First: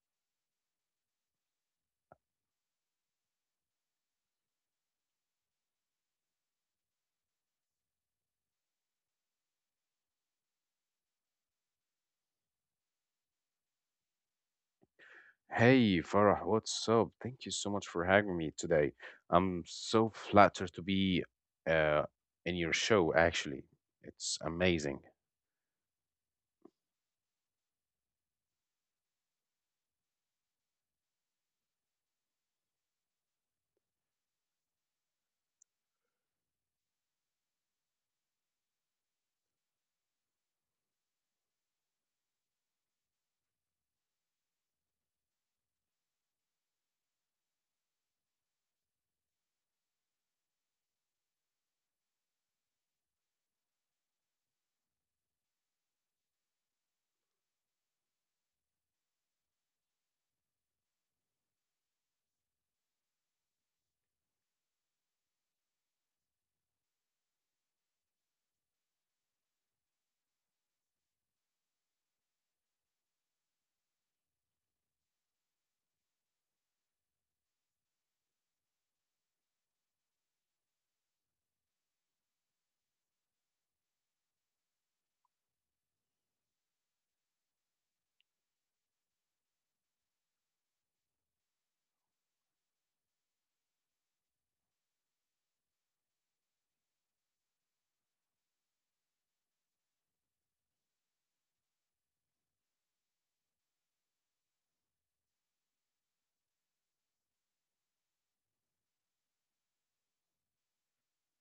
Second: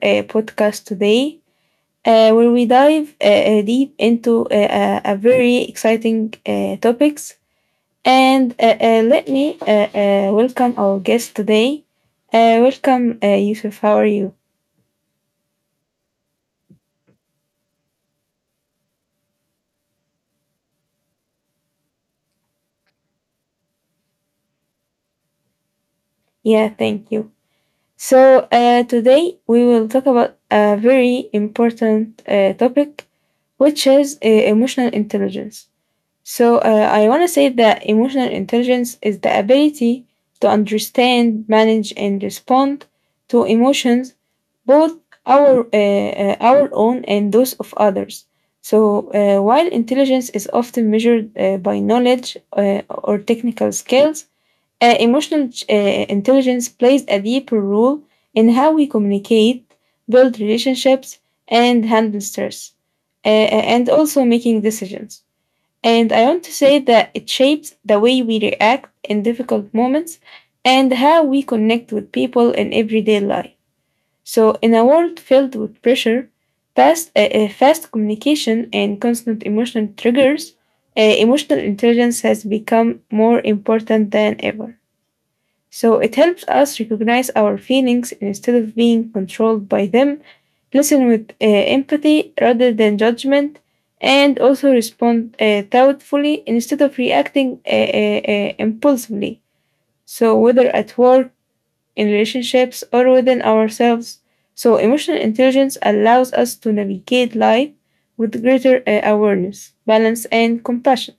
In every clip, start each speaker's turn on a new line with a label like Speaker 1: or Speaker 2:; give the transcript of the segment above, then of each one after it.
Speaker 1: podcast today, where we dive deep into a very exciting topics. And Let me welcome our guest today. Welcome, Yusuf. How are you?
Speaker 2: Hey Farah, what's up? Thank you so much for having me today. I'm so flattered to be uh, in your show, actually. It's amazing.
Speaker 1: Yeah, thank you. So today we will talk about a very important topic, which is emotional intelligence. So I want to say that emotional intelligence is the ability to understand, manage, and respond to emotions, both our own and those of others. So while intelligence is often measured by knowledge or technical skills, emotional intelligence plays a deeper role in how we communicate, build relationships, and handle stress, and also making decisions. And I want to say that it shapes the way we react in difficult moments and how we connect with people in everyday life. So, in a world filled with pressure, fast communication, and constant emotional triggers, emotional intelligence has become more important than ever. So it helps us recognize our feelings instead of being controlled by them, listen with empathy rather than judgment, and also respond thoughtfully instead of reacting impulsively. So, whether at work, in relationships, or within ourselves, so emotional intelligence allows us to navigate life with greater awareness, balance, and compassion.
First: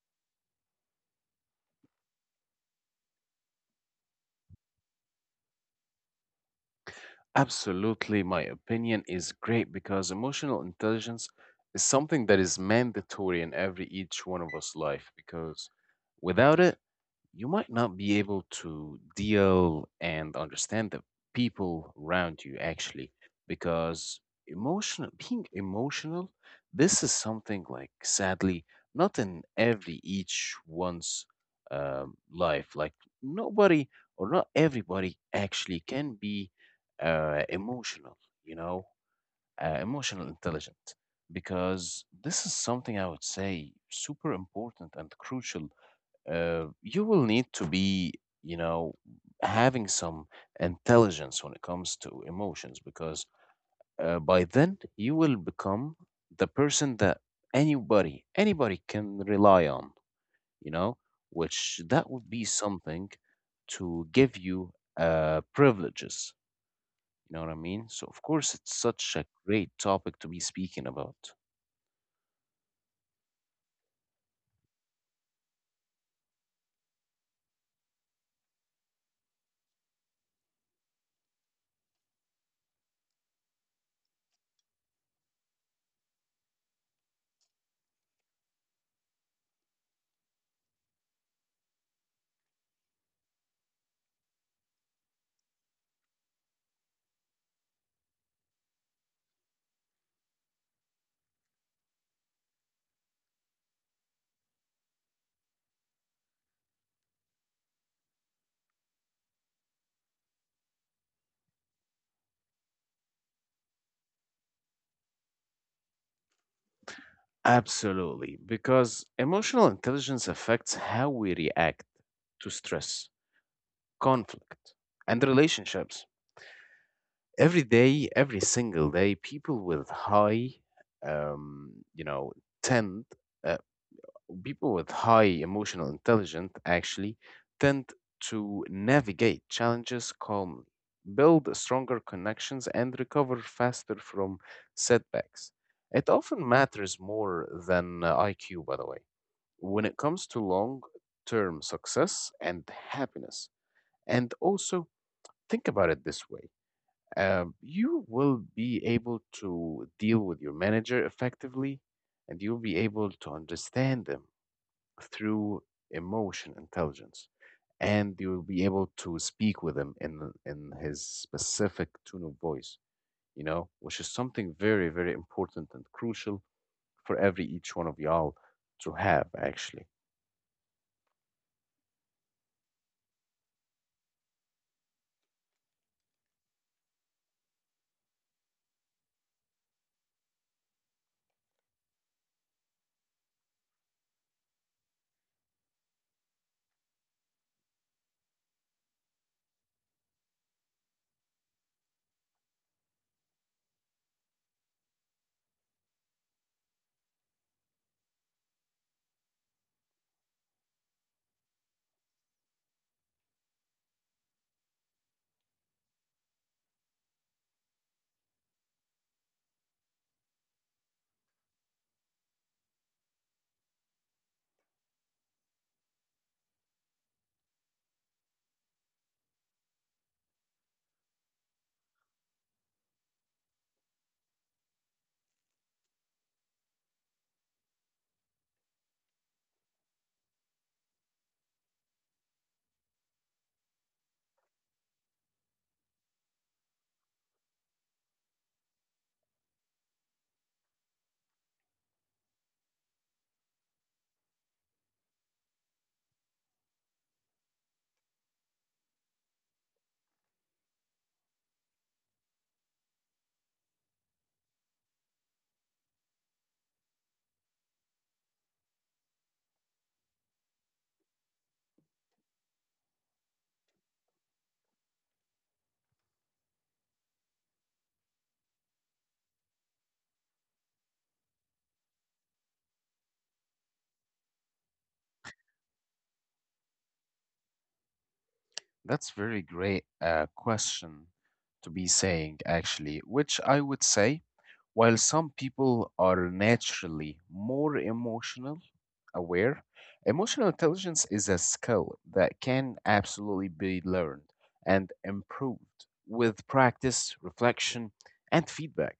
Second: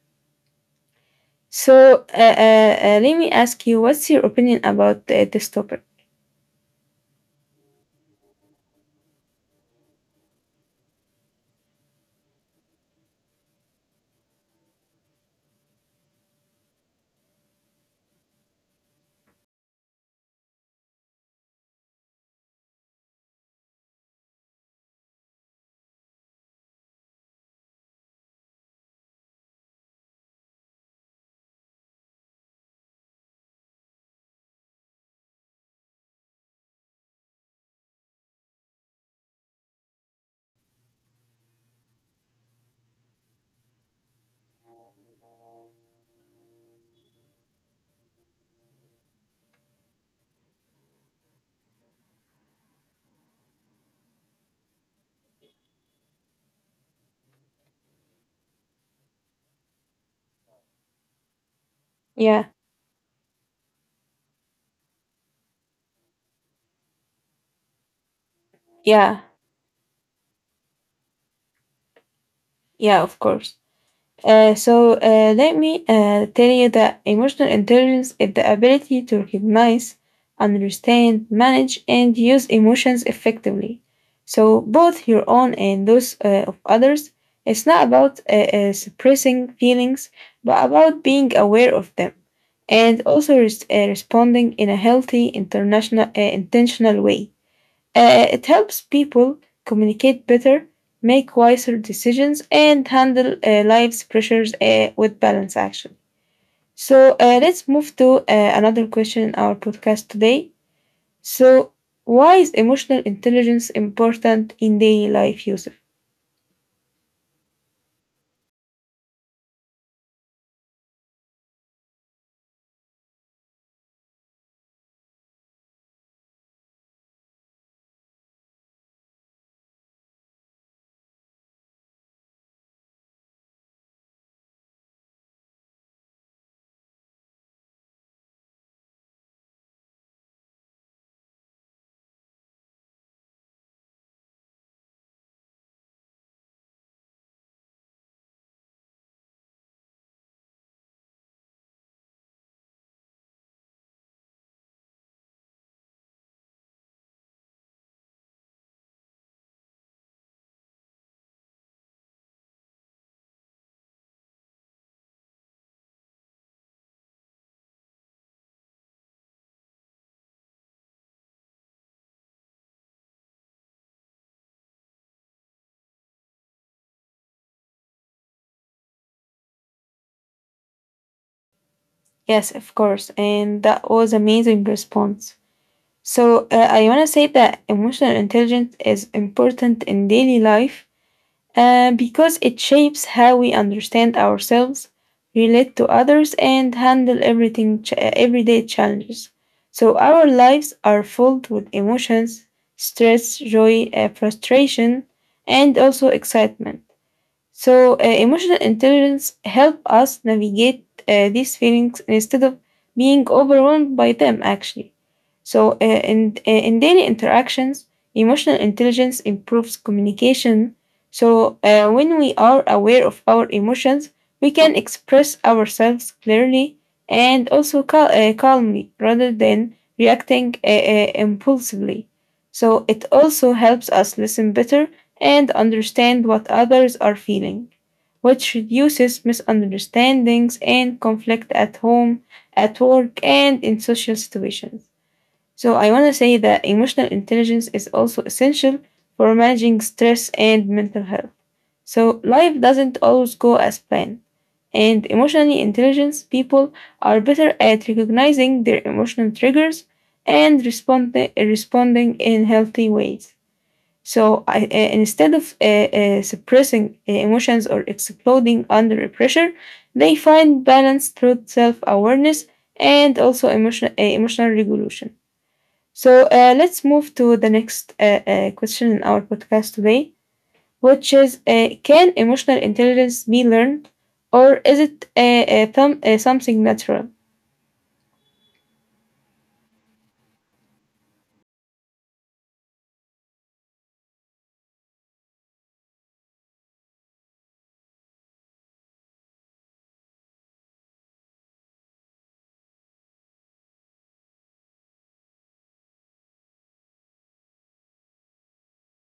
Speaker 1: So, let me ask you, what's your opinion about this topic?
Speaker 2: Absolutely, my opinion is great because emotional intelligence is something that is mandatory in every each one of us life because without it, you might not be able to deal and understand the people around you actually because emotional being emotional, this is something like sadly not in every each one's life, like nobody or not everybody actually can be emotional, you know, emotional intelligent, because this is something I would say super important and crucial. You will need to be, you know, having some intelligence when it comes to emotions, because by then you will become the person that anybody can rely on, you know, which that would
Speaker 1: Yeah.
Speaker 2: be something to give you privileges. You know what I mean? So of course it's
Speaker 1: Yeah,
Speaker 2: such a great topic to be speaking about.
Speaker 1: yeah, of course. So let me tell you that emotional intelligence is the ability to recognize, understand, manage, and use emotions effectively. So both your own and those of others. It's not about suppressing feelings, but about being aware of them and also responding in a healthy, international, intentional way. It helps people communicate better, make wiser decisions, and handle life's pressures with balance, actually. So, let's move to another question in our podcast today. So, why is emotional intelligence important in daily life, Yusuf?
Speaker 2: Absolutely, because emotional intelligence affects how we react to stress, conflict, and relationships. Every day, every single day, people with high, you know, tend, uh, people with high emotional intelligence actually tend to navigate challenges calmly, build stronger connections, and recover faster from setbacks. It often matters more than IQ, by the way, when it comes to long term success and happiness, and also think about it this way. You will be able to deal with your manager effectively, and you'll be able to understand them through emotion intelligence, and you'll be able to speak with him in his specific tone of voice, you know, which is something very very important and crucial for every each one of y'all to have actually.
Speaker 1: Yes, of course. And that was amazing response. So, I want to say that emotional intelligence is important in daily life because it shapes how we understand ourselves, relate to others, and handle everyday challenges. So our lives are filled with emotions, stress, joy, frustration, and also excitement. So emotional intelligence help us navigate these feelings instead of being overwhelmed by them actually. So in daily interactions, emotional intelligence improves communication. So when we are aware of our emotions, we can express ourselves clearly and also calmly rather than reacting impulsively. So it also helps us listen better and understand what others are feeling, which reduces misunderstandings and conflict at home, at work, and in social situations. So, I want to say that emotional intelligence is also essential for managing stress and mental health. So, life doesn't always go as planned, and emotionally intelligent people are better at recognizing their emotional triggers and responding in healthy ways. Instead of suppressing emotions or exploding under pressure, they find balance through self awareness and also emotional regulation. So let's move to the next question in our podcast today, which is can emotional intelligence be learned or is it something natural?
Speaker 2: That's very great question to be saying actually, which I would say, while some people are naturally more emotional aware, emotional intelligence is a skill that can absolutely be learned and improved with practice, reflection, and feedback.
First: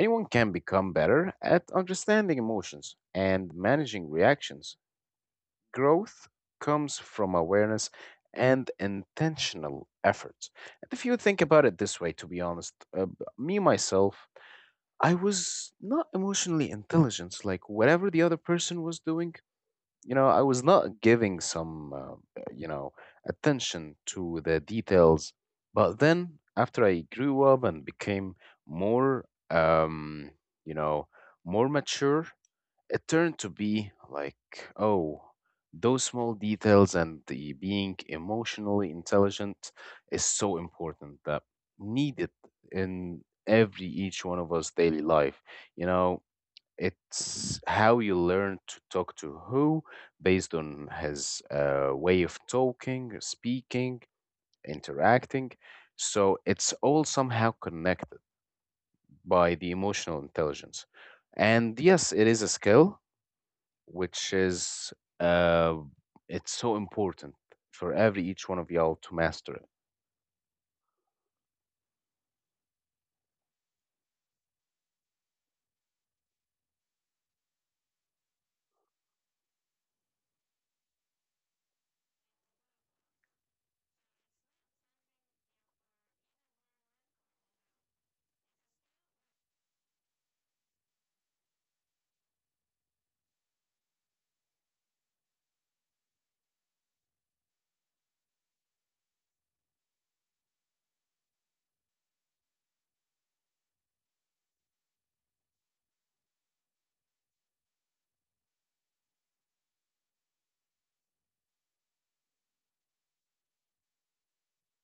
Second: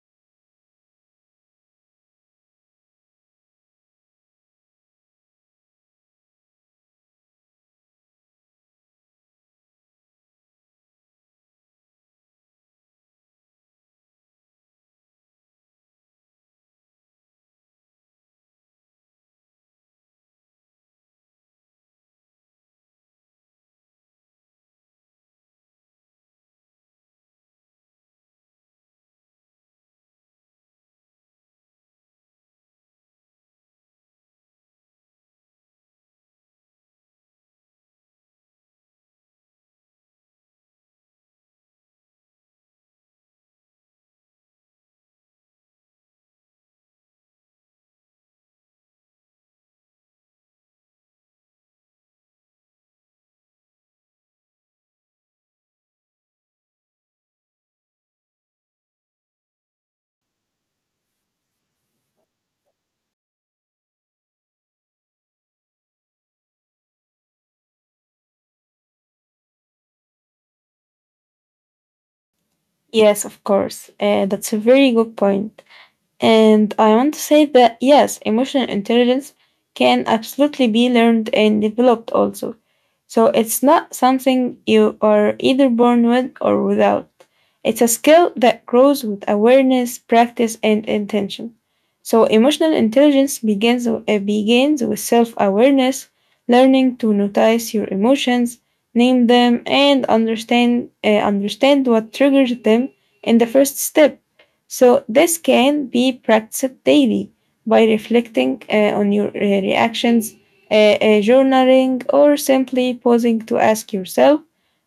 Speaker 2: Anyone can become better at understanding emotions and managing reactions. Growth comes from awareness and intentional effort. And if you think about it this way, to be honest, me myself, I was not emotionally intelligent. Like whatever the other person was doing, you know, I was not giving some, you know, attention to the details. But then after I grew up and became more, you know, more mature, it turned to be like, oh, those small details and the being emotionally intelligent is so important, that needed in every each one of us daily life. You know, it's how you learn to talk to who based on his way of talking, speaking, interacting. So it's all somehow connected by the emotional intelligence. And yes, it is a skill, which is uh, it's so important for every each one of y'all to master it.
Speaker 1: Yes, of course. That's a very good point. And I want to say that yes, emotional intelligence can absolutely be learned and developed also. So it's not something you are either born with or without. It's a skill that grows with awareness, practice, and intention. So emotional intelligence begins with self-awareness, learning to notice your emotions, name them, and understand what triggers them in the first step. So this can be practiced daily by reflecting on your reactions, journaling, or simply pausing to ask yourself,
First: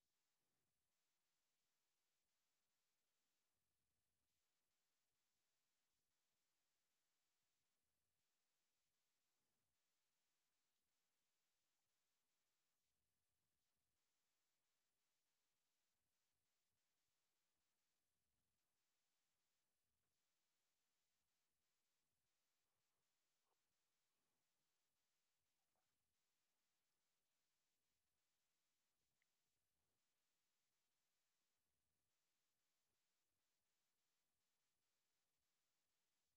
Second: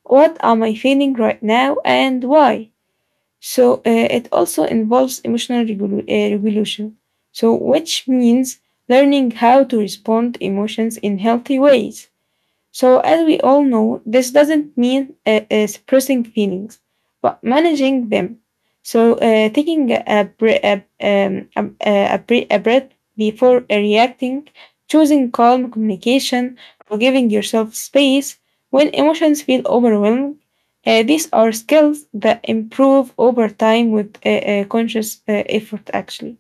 Speaker 1: "What am I feeling right now, and why?" So it also involves regulation. So which means learning how to respond emotions in healthy ways. So, as we all know, this doesn't mean suppressing feelings, but managing them. So, taking a, bre- um, a, bre- a breath before reacting, choosing calm communication, or giving yourself space when emotions feel overwhelmed. These are skills that improve over time with conscious effort, actually.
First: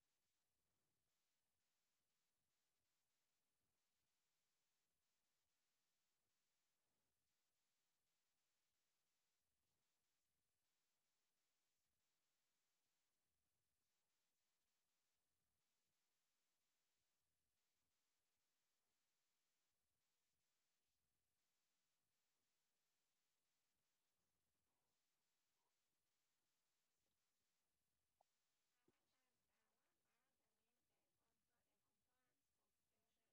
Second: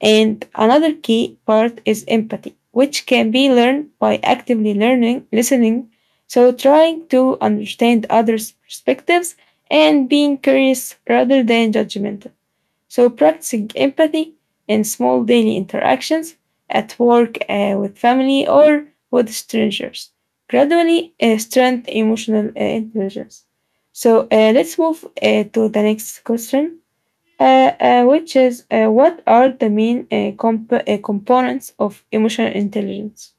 Speaker 1: And another key part is empathy, which can be learned by actively learning, listening. So, trying to understand others' perspectives and being curious rather than judgmental. So, practicing empathy in small daily interactions at work, with family, or with strangers gradually strengthen emotional intelligence. So, let's move to the next question uh, which is what are the main components of emotional intelligence?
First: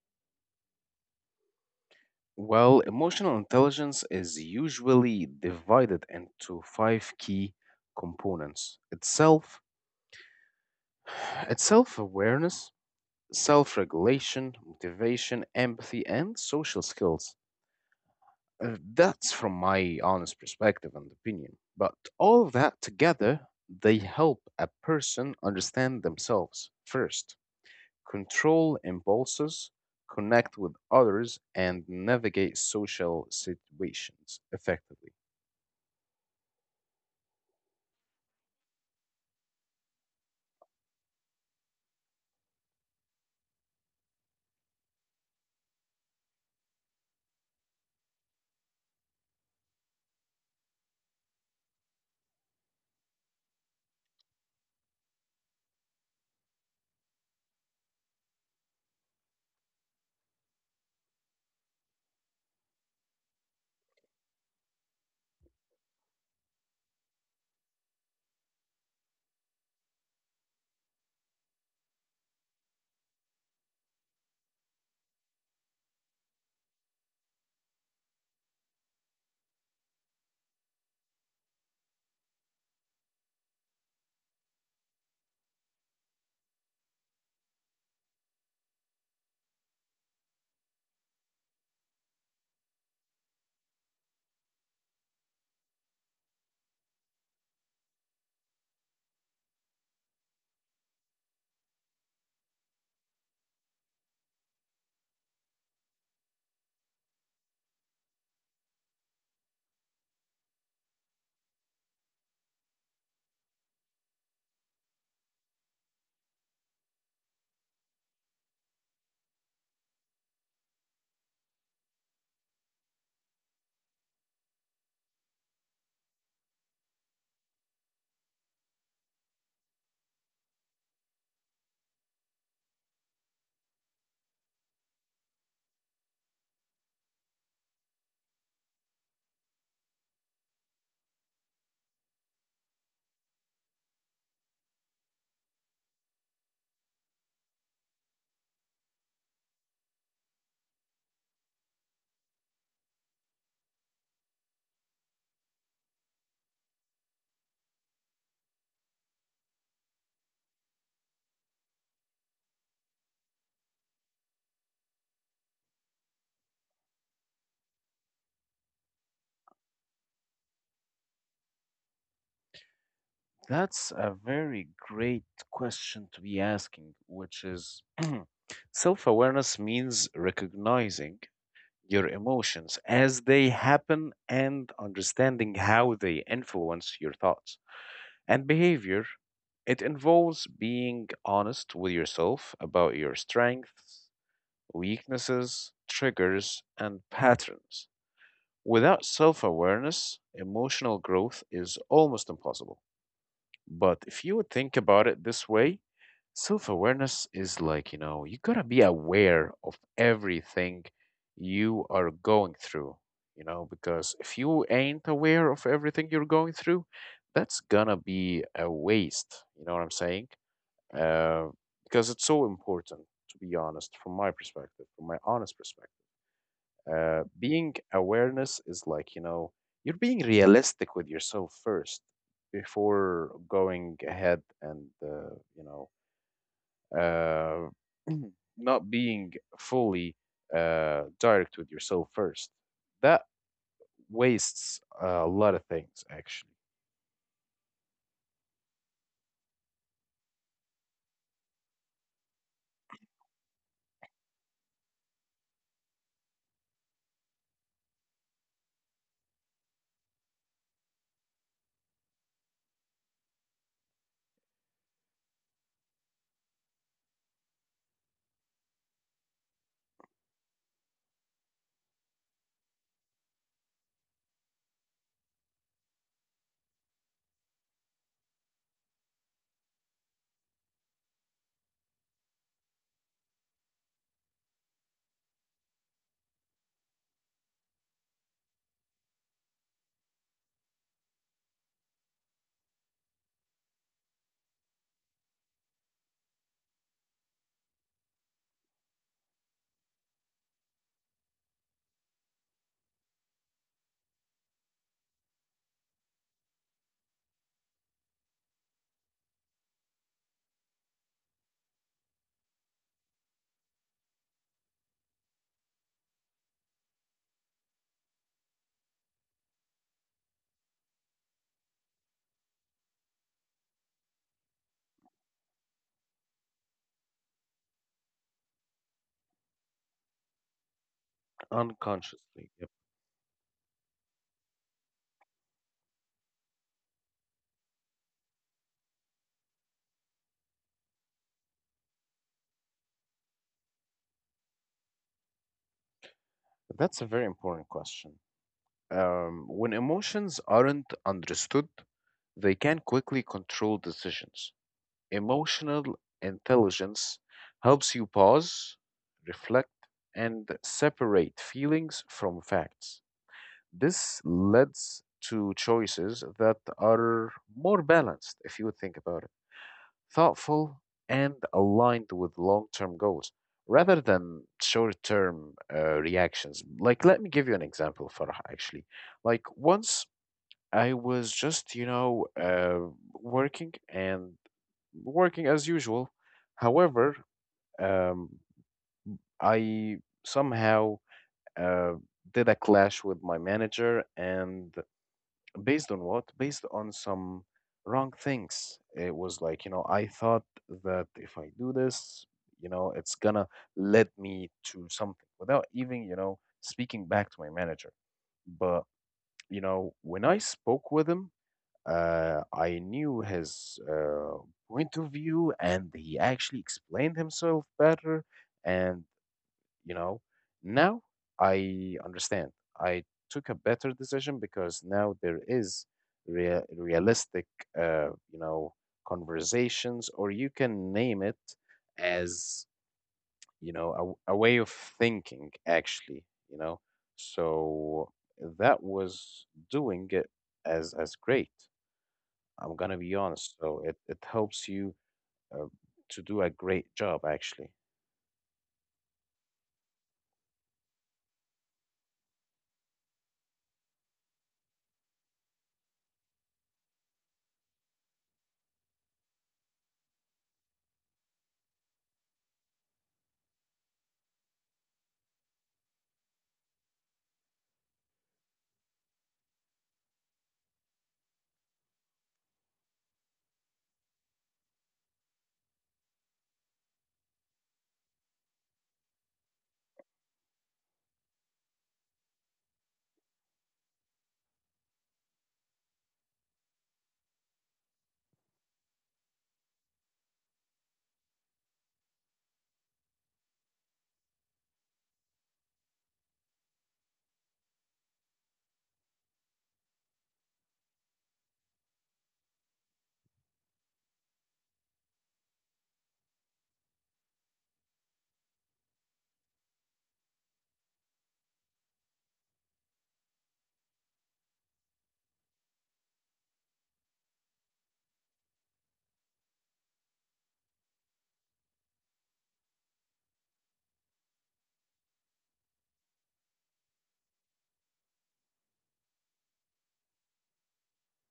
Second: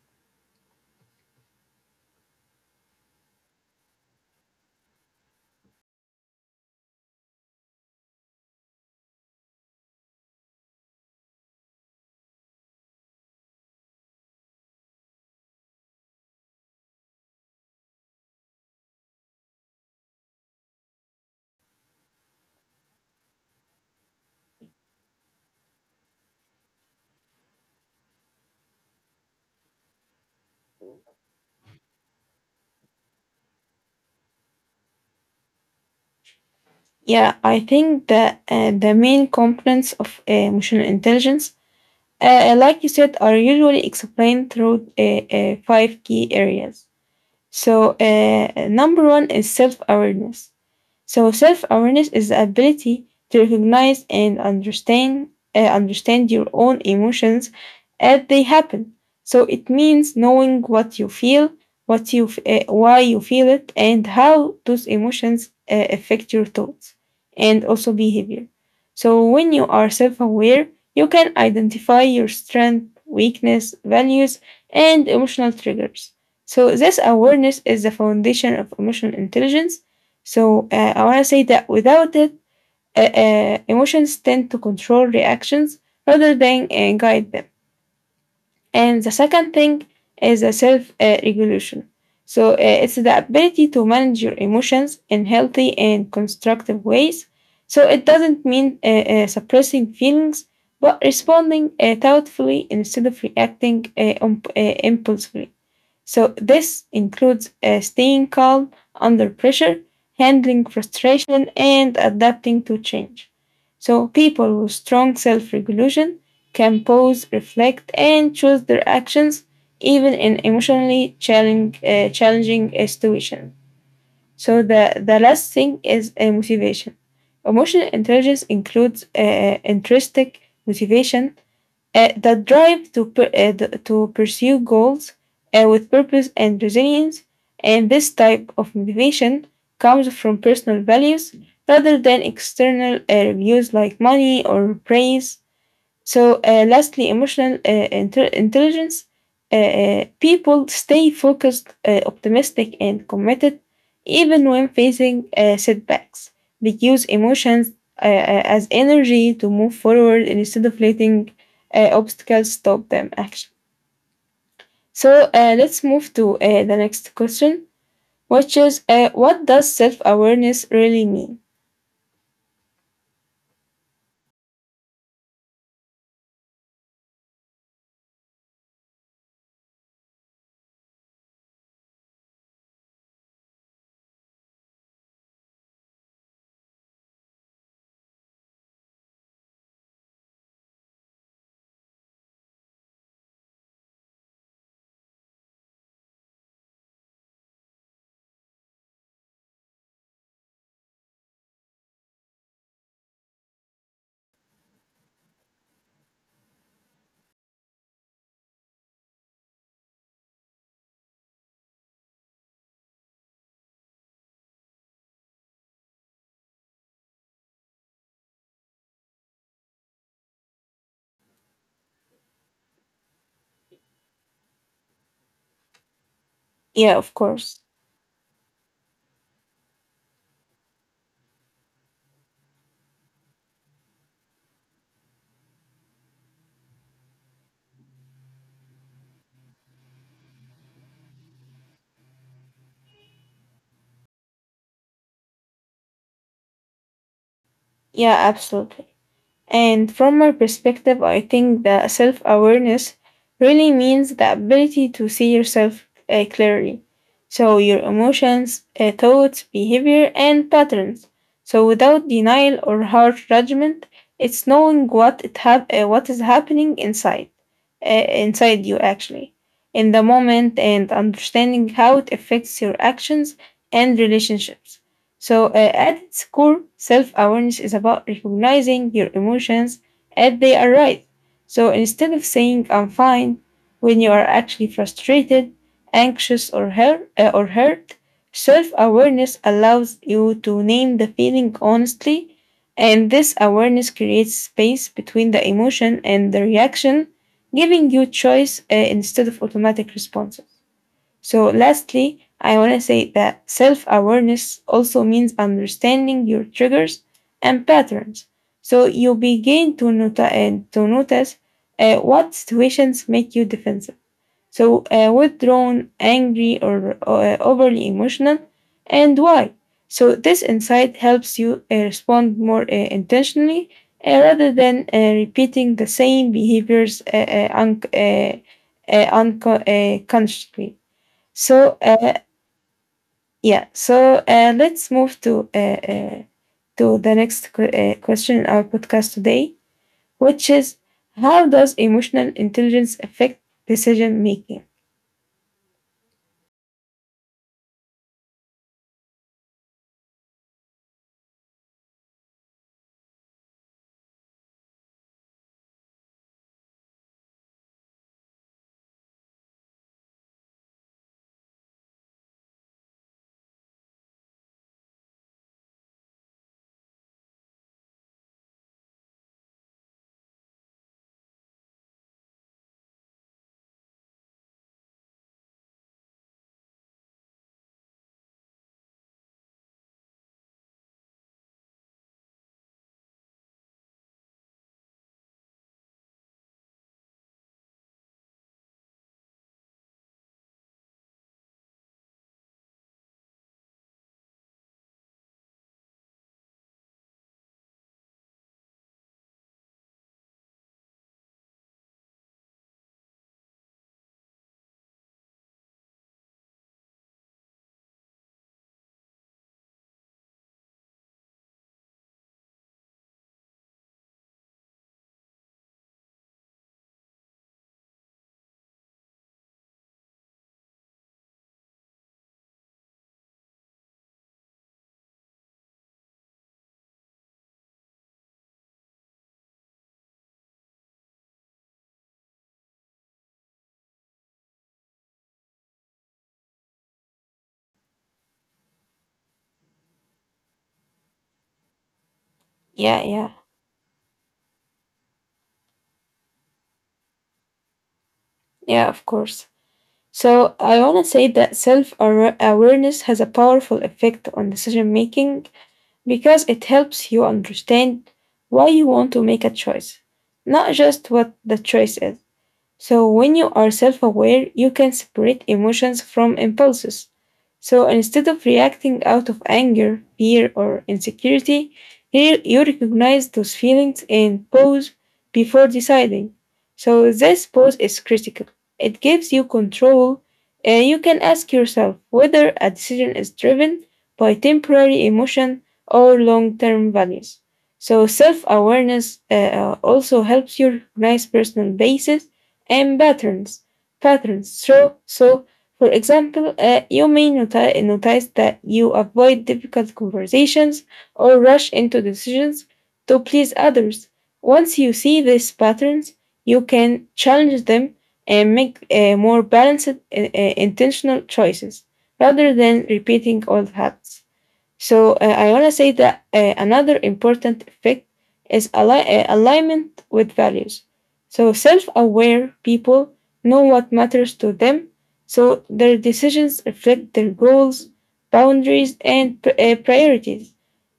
Speaker 2: Well, emotional intelligence is usually divided into five key components: itself, it's self-awareness, self-regulation, motivation, empathy, and social skills. That's from my honest perspective and opinion. But all of that together, they help a person understand themselves first, control impulses, connect with others, and navigate social situations effectively.
Speaker 1: Yeah, I think that the main components of emotional intelligence, like you said, are usually explained through five key areas. So, number one is self awareness. So self awareness is the ability to recognize and understand your own emotions as they happen. So it means knowing what you feel, what you f- why you feel it, and how those emotions affect your thoughts and also behavior. So when you are self-aware, you can identify your strength, weakness, values, and emotional triggers. So this awareness is the foundation of emotional intelligence so I want to say that without it, emotions tend to control reactions rather than guide them. And the second thing is a self regulation. So it's the ability to manage your emotions in healthy and constructive ways. So it doesn't mean suppressing feelings, but responding thoughtfully instead of reacting impulsively. So, this includes staying calm under pressure, handling frustration, and adapting to change. So, people with strong self regulation can pause, reflect, and choose their actions even in challenging situations. So, the last thing is motivation. Emotional intelligence includes intrinsic motivation that drive to pursue goals with purpose and resilience, and this type of motivation comes from personal values rather than external reviews like money or praise. So, lastly, intelligence. People stay focused, optimistic, and committed even when facing setbacks. They use emotions as energy to move forward instead of letting obstacles stop them actually. So, let's move to the next question, which is what does self awareness really mean?
Speaker 2: That's a very great question to be asking, which is self awareness means recognizing your emotions as they happen and understanding how they influence your thoughts and behavior. It involves being honest with yourself about your strengths, weaknesses, triggers, and patterns. Without self awareness, emotional growth is almost impossible. But if you would think about it this way, self awareness is like, you know, you gotta be aware of everything you are going through, you know, because if you ain't aware of everything you're going through, that's gonna be a waste. You know what I'm saying? Uh, because it's so important, to be honest, from my perspective, from my honest perspective.
Speaker 1: Yeah, of
Speaker 2: Being
Speaker 1: course.
Speaker 2: awareness is like, you know, you're being realistic with yourself first before going ahead and, you know, uh, not being fully direct with yourself first. That wastes a lot of things, actually,
Speaker 1: Yeah, absolutely. And from my perspective, I think that self awareness really means the ability to see yourself clearly. So, your emotions, thoughts, behavior, and patterns. So, without denial or harsh judgment, it's knowing what is happening inside inside you actually in the moment and understanding how it affects your actions and relationships. So, at its core, self awareness is about recognizing your emotions as they arise. So, instead of saying, I'm fine, when you are actually frustrated, anxious, or hurt, self awareness allows you to name the feeling honestly. And this awareness creates space between the emotion and the reaction giving you choice instead of automatic responses. So, lastly, I want to say that self awareness also means understanding your triggers and patterns. So, you begin to notice what situations make you defensive. So, withdrawn, angry, or overly emotional, and why? So, this insight helps you respond more intentionally rather than repeating the same behaviors consciously. So,
Speaker 2: unconsciously. Yep.
Speaker 1: yeah, so let's move to the next question in our podcast today, which is how does emotional intelligence affect decision making?
Speaker 2: That's a very important question. When emotions aren't understood, they can quickly control decisions. Emotional intelligence helps you pause, reflect, and separate feelings from facts. This leads to choices that are more balanced, if you think about it, thoughtful, and aligned with long term goals rather than short term reactions. Like, let me give you an example, Farah, actually. Like, once I was just, you know, working and working as usual. However, um, I somehow uh, did a clash with my manager, and based on what? Based on some wrong things. It was like, you know, I thought that if I do this, you know, it's gonna lead me to something without even, you know, speaking back to my manager. But, you know, when I spoke with him, I knew his point of view, and he actually explained himself better. And, you know, now I understand. I took a better decision because now there is realistic, you know, conversations, or you can name it as, you know, a way of thinking, actually, you know. So that was doing it as great. I'm gonna be
Speaker 1: Yeah,
Speaker 2: honest.
Speaker 1: yeah.
Speaker 2: So it helps you uh, to do a great job, actually.
Speaker 1: Yeah, of course. So I want to say that self awareness has a powerful effect on decision making because it helps you understand why you want to make a choice, not just what the choice is. So when you are self aware, you can separate emotions from impulses. So instead of reacting out of anger, fear, or insecurity, here you recognize those feelings and pause before deciding. So this pause is critical. It gives you control, and you can ask yourself whether a decision is driven by temporary emotion or long term values. So self awareness also helps you recognize personal bases and patterns. So for example, you may noti- notice that you avoid difficult conversations or rush into decisions to please others. Once you see these patterns, you can challenge them and make more balanced, intentional choices rather than repeating old habits. So I want to say that another important effect is alignment with values. So self-aware people know what matters to them, so their decisions reflect their goals, boundaries, and priorities.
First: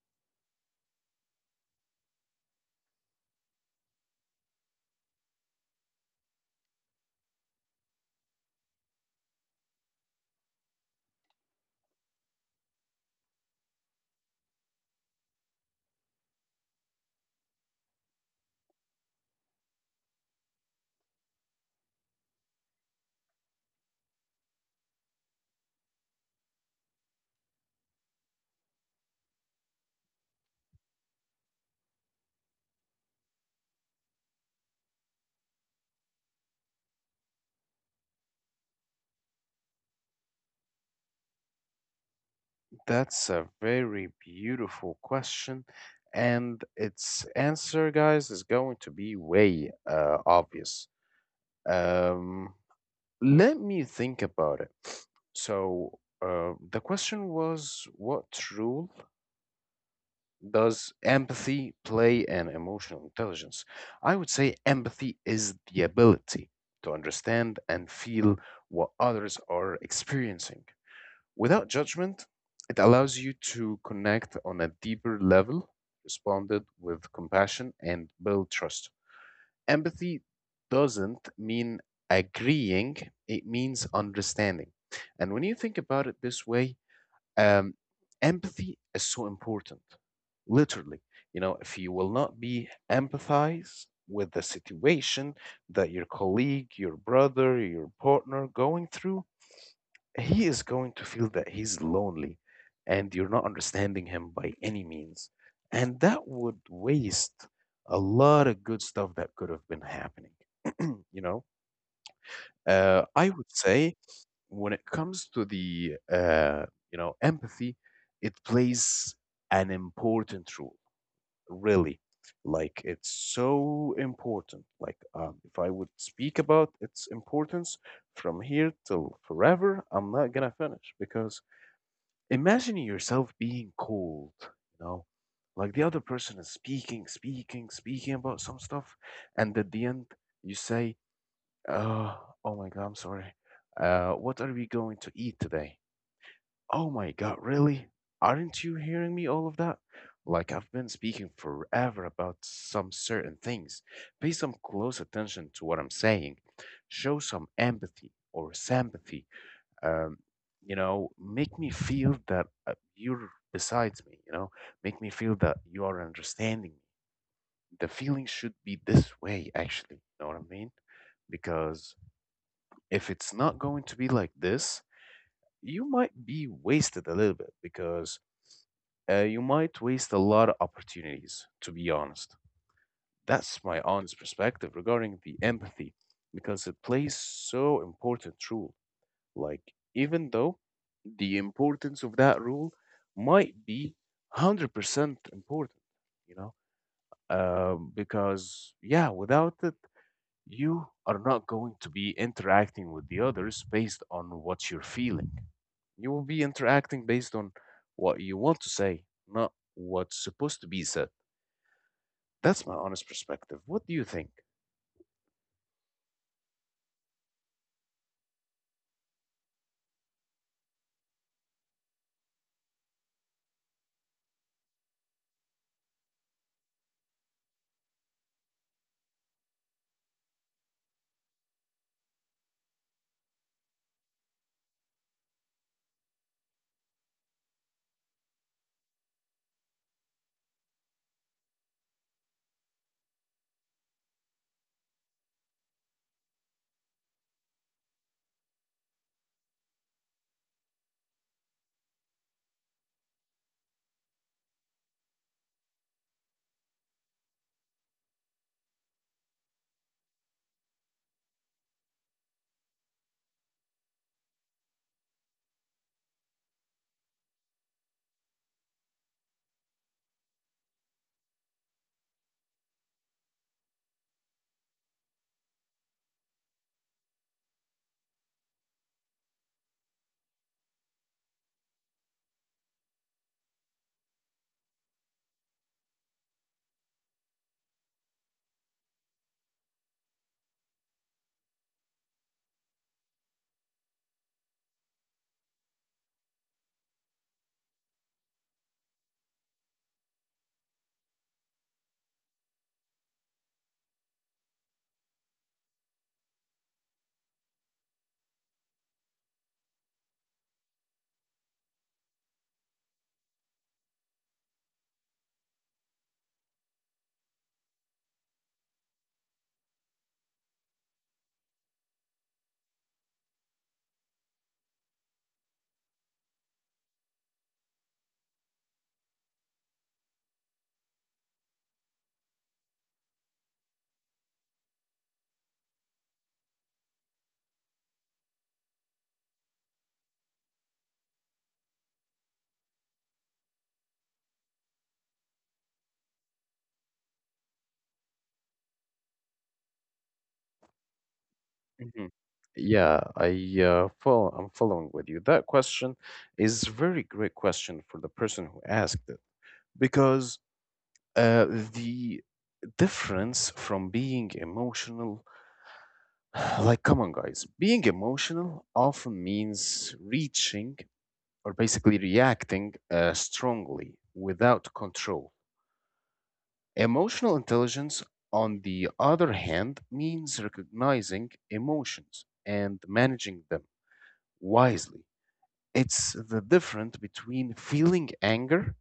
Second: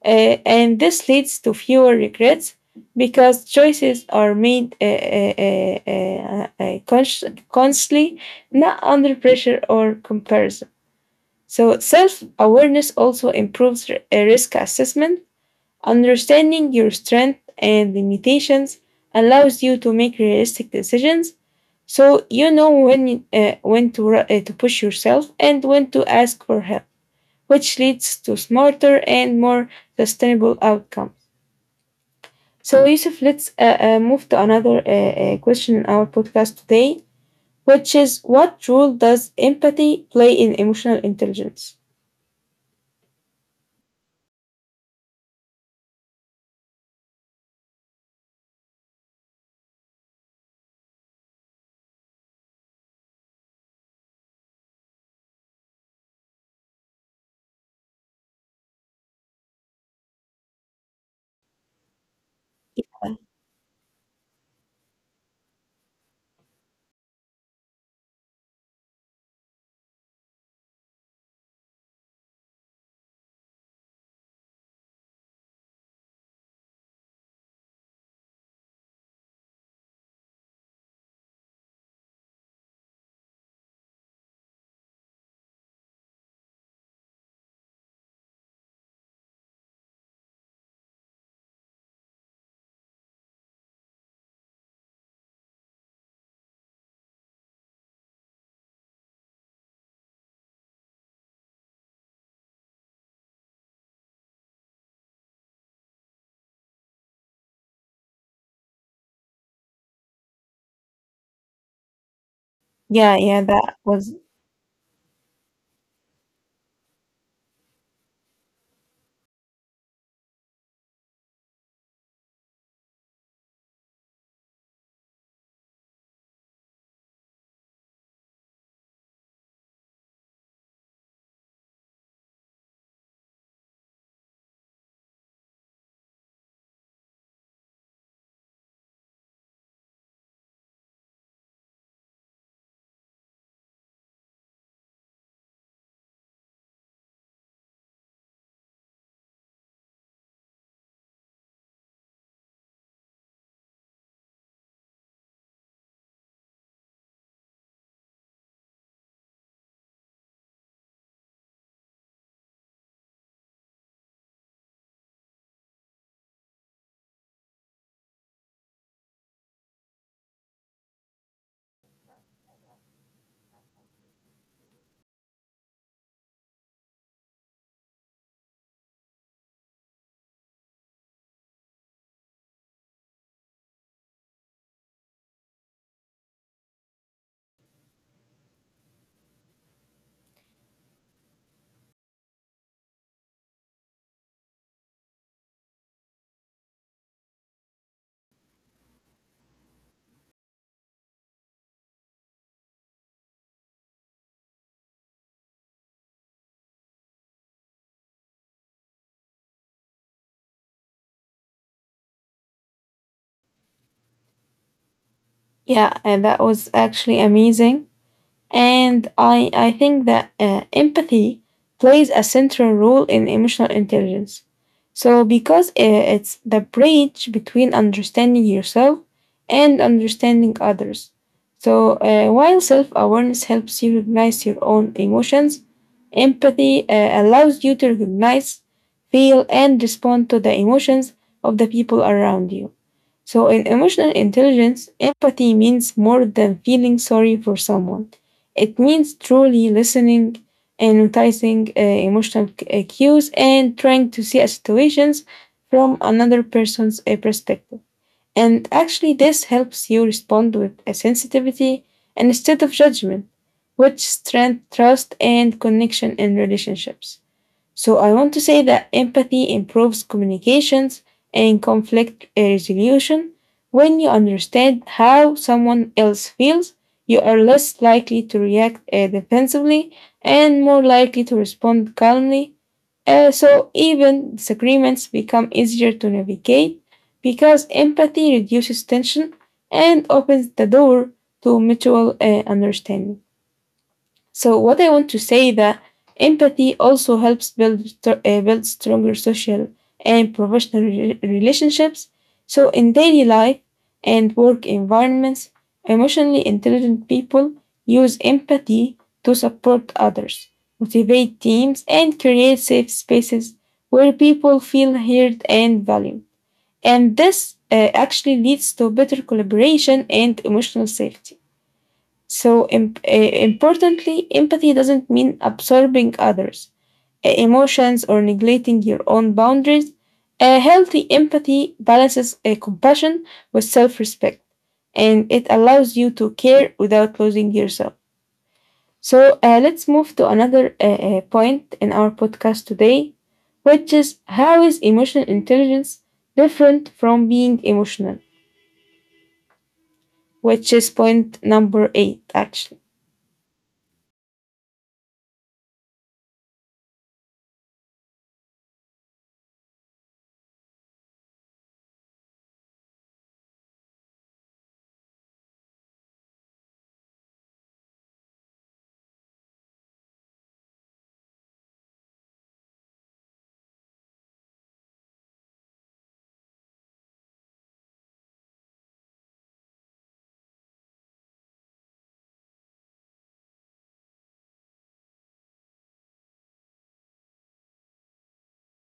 Speaker 1: And this leads to fewer regrets because choices are made consciously, not under pressure or comparison. So, self awareness also improves risk assessment. Understanding your strengths and limitations allows you to make realistic decisions. So, you know when to, to push yourself and when to ask for help, which leads to smarter and more sustainable outcomes. So, Yusuf, let's move to another question in our podcast today, which is what role does empathy play in emotional intelligence?
Speaker 2: That's a very beautiful question. And its answer, guys, is going to be way obvious. Um, Let me think about it. So the question was, what rule does empathy play an emotional intelligence? I would say empathy is the ability to understand and feel what others are experiencing. Without judgment, it allows you to connect on a deeper level, responded with compassion, and build trust. Empathy doesn't mean agreeing, it means understanding. And when you think about it this way, um, empathy is so important, literally. You know, if you will not be empathize with the situation that your colleague, your brother, your partner going through, he is going to feel that he's lonely and you're not understanding him by any means. And that would waste a lot of good stuff that could have been happening. You know,
Speaker 1: Yeah,
Speaker 2: I
Speaker 1: yeah,
Speaker 2: would
Speaker 1: that
Speaker 2: say,
Speaker 1: was
Speaker 2: when it comes to the you know, empathy, it plays an important role, really. Like it's so important. Like, if I would speak about its importance from here till forever, I'm not gonna finish because imagine yourself being cold, you know, like the other person is speaking, speaking, speaking about some stuff, and at the end you say, "Oh, oh my God, I'm sorry." What are we going to eat today? Oh my God, really? Aren't you hearing me all of that? Like I've been speaking forever about some certain things. Pay some close attention to what I'm saying. Show some empathy or sympathy. Um, you know, make me feel that you're besides me, you know, make me feel that you are understanding me. The feeling should be this way, actually. You know what I mean? Because if it's not going to be like this, you might be wasted a little bit because you might waste a lot of opportunities, to be honest. That's my honest perspective regarding the empathy, because it plays so important role. Like, even though the importance of that rule might be 100% important, you know, because, yeah, without it, you are not going to be interacting with the others based on what you're feeling. You will be interacting based on what you want to say, not what's supposed to be said. That's my honest perspective. What do you think?
Speaker 1: Yeah, and that was actually amazing. And I think that empathy plays a central role in emotional intelligence. Because it's the bridge between understanding yourself and understanding others. So, while self awareness helps you recognize your own emotions, empathy allows you to recognize, feel, and respond to the emotions of the people around you. So, in emotional intelligence, empathy means more than feeling sorry for someone. It means truly listening and noticing emotional cues and trying to see a situations from another person's perspective. And actually, this helps you respond with a sensitivity and instead of judgment, which strength trust and connection in relationships. So I want to say that empathy improves communications and conflict resolution. When you understand how someone else feels, you are less likely to react defensively and more likely to respond calmly. So even disagreements become easier to navigate because empathy reduces tension and opens the door to mutual understanding. So what I want to say that empathy also helps build stronger social and professional relationships. So in daily life and work environments, emotionally intelligent people use empathy to support others, motivate teams, and create safe spaces where people feel heard and valued. And this actually leads to better collaboration and emotional safety. So, importantly, empathy doesn't mean absorbing others' emotions or neglecting your own boundaries. A healthy empathy balances compassion with self respect and it allows you to care without losing yourself. So, let's move to another point in our podcast today, which is how is emotional intelligence different from being emotional? Which is point number
Speaker 2: Hmm.
Speaker 1: eight, actually.
Speaker 2: Yeah, I follow, I'm following with you. That question is very great question for the person who asked it because uh, the difference from being emotional, like come on guys, being emotional often means reaching or basically reacting strongly without control. Emotional intelligence, on the other hand, means recognizing emotions and managing them wisely. It's the difference between feeling anger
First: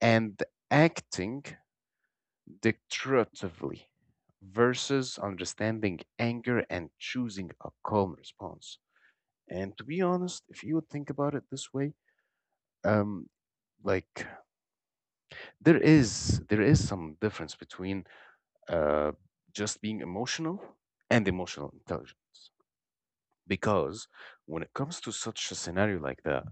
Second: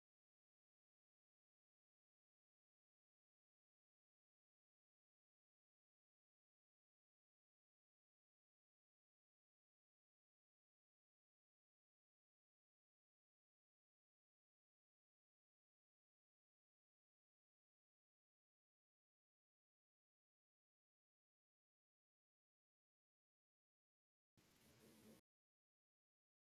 Speaker 2: and acting dictatively versus understanding anger and choosing a calm response. And to be honest, if you would think about it this way, um, like there is some difference between uh, just being emotional and emotional intelligence. Because when it comes to such a scenario like that,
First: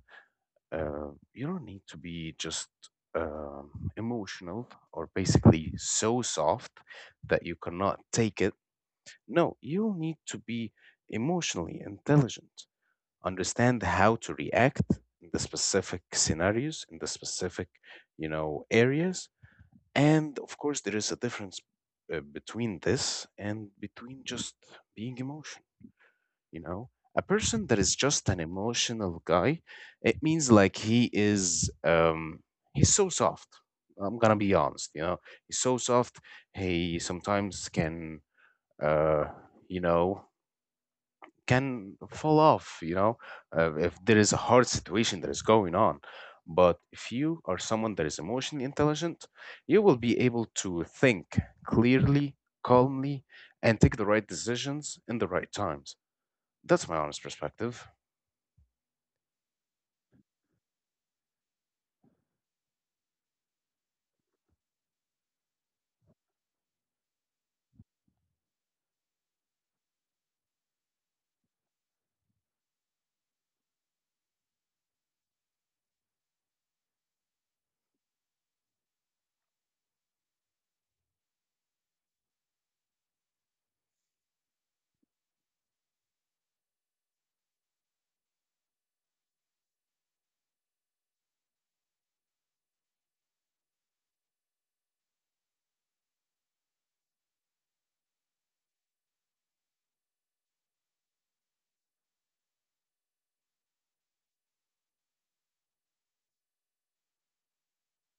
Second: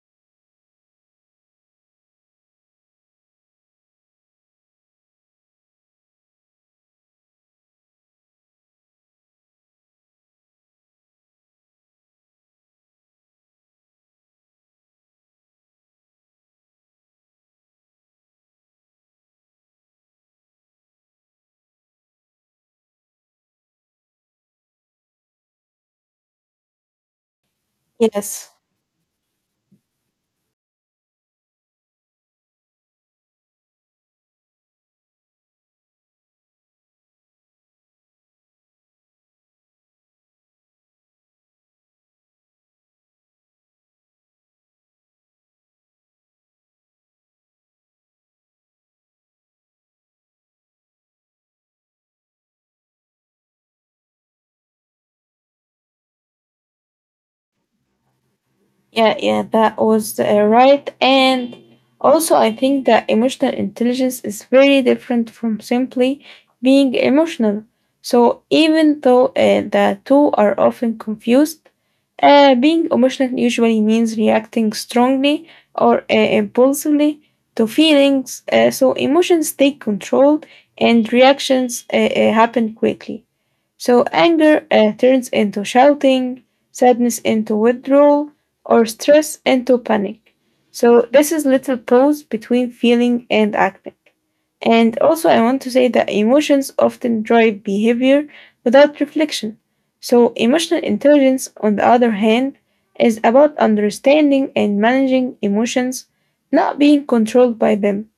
Speaker 2: you don't need to be just um, emotional or basically so soft that you cannot take it. No, you need to be emotionally intelligent, understand how to react in the specific scenarios, in the specific, you know, areas, and of course, there is a difference between this and between just being emotion, you know? A person that is just an
Speaker 1: Yes.
Speaker 2: emotional guy, it means like he's so soft. I'm gonna be honest, you know. He's so soft. He sometimes can uh you know can fall off, you know, if there is a hard situation that is going on. But if you are someone that is emotionally intelligent, you will be able to think clearly, calmly, and take the right decisions in the right times. That's my honest perspective.
Speaker 1: Yeah, yeah, that was right. And also, I think that emotional intelligence is very different from simply being emotional. So, even though the two are often confused, being emotional usually means reacting strongly or impulsively to feelings. So emotions take control and reactions happen quickly. So anger turns into shouting, sadness into withdrawal, or stress into panic. So this is little pause between feeling and acting. And also, I want to say that emotions often drive behavior without reflection. So, emotional intelligence, on the other hand, is about understanding and managing emotions, not being controlled by them.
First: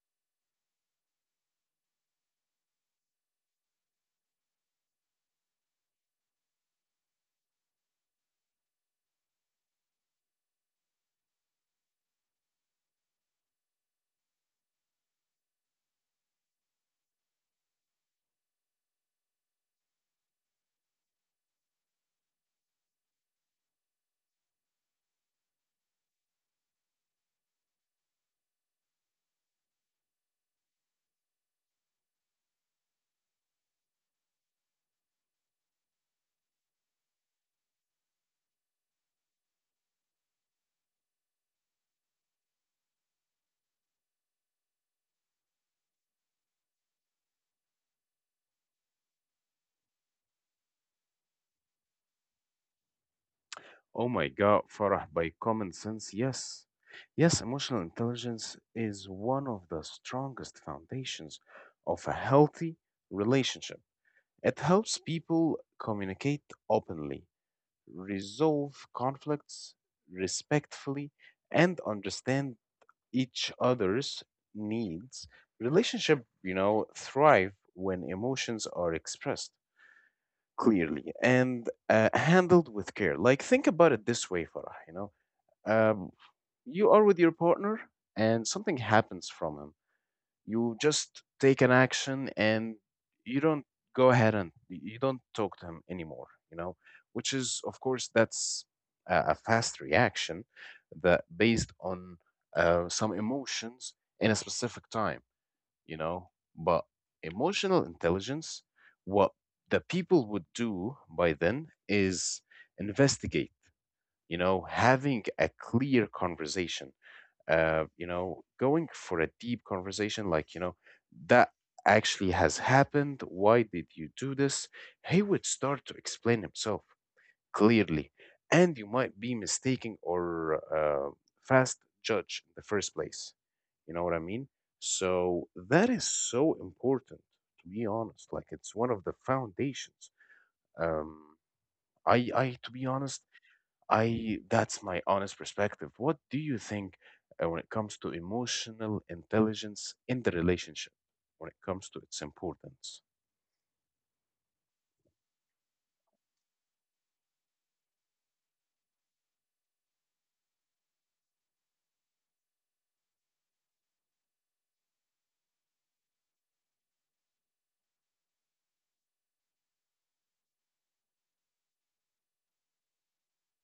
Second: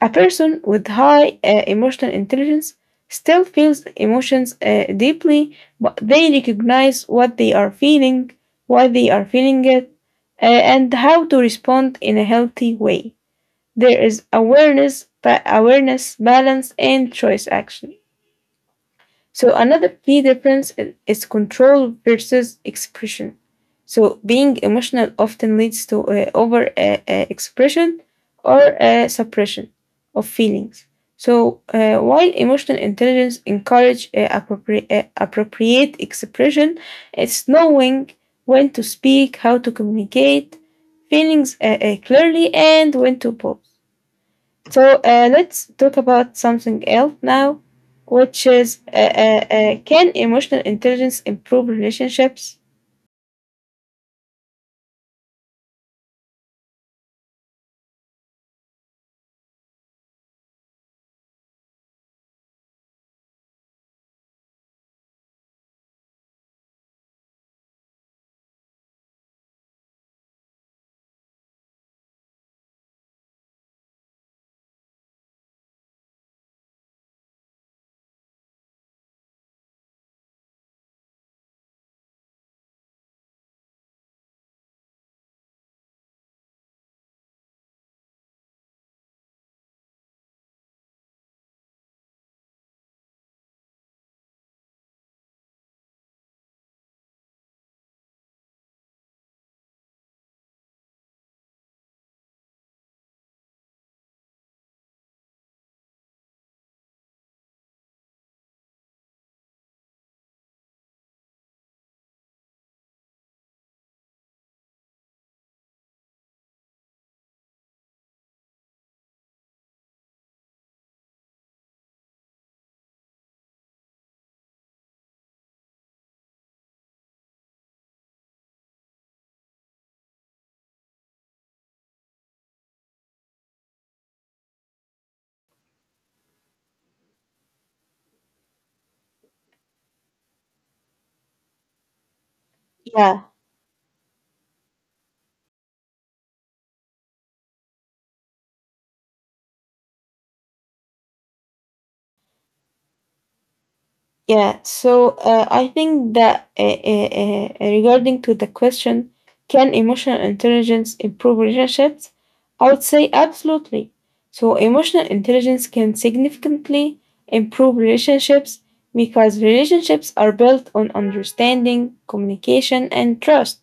Speaker 1: A person with high emotional intelligence still feels emotions deeply, but they recognize what they are feeling, why they are feeling it, and how to respond in a healthy way. There is awareness, balance, and choice actually. So another key difference is control versus expression. So being emotional often leads to over expression or suppression of feelings. So while emotional intelligence encourages appropriate expression, it's knowing when to speak, how to communicate feelings clearly, and when to pause. So let's talk about something else now, which is can emotional intelligence improve relationships?
Speaker 2: Oh my God, Farah, by common sense, yes. Yes, emotional intelligence is one of the strongest foundations of a healthy relationship. It helps people communicate openly, resolve conflicts respectfully, and understand each other's needs. Relationship, you know, thrive when emotions are expressed clearly and handled with care. Like think about it this way, Farah. Um, you are with your partner, and something happens from him. You just take an action and you don't go ahead and you don't talk to him anymore, which is, of course, that's a fast reaction that based on some emotions in a specific time, you know. But emotional intelligence, what the people would do by then is investigate, you know, having a clear conversation, going for a deep conversation like, you know, that actually has happened. Why did you do this? He would start to explain himself clearly, and you might be mistaken or fast judge in the first place. You know what I mean? So that is so important, to be honest. Like it's one of the foundations. Um, to be honest,
Speaker 1: Yeah,
Speaker 2: I, that's my honest perspective. What do you think when it comes to emotional intelligence in the relationship, when it comes to its importance?
Speaker 1: yeah. So I think that regarding to the question, can emotional intelligence improve relationships? I would say absolutely. So emotional intelligence can significantly improve relationships because relationships are built on understanding, communication, and trust.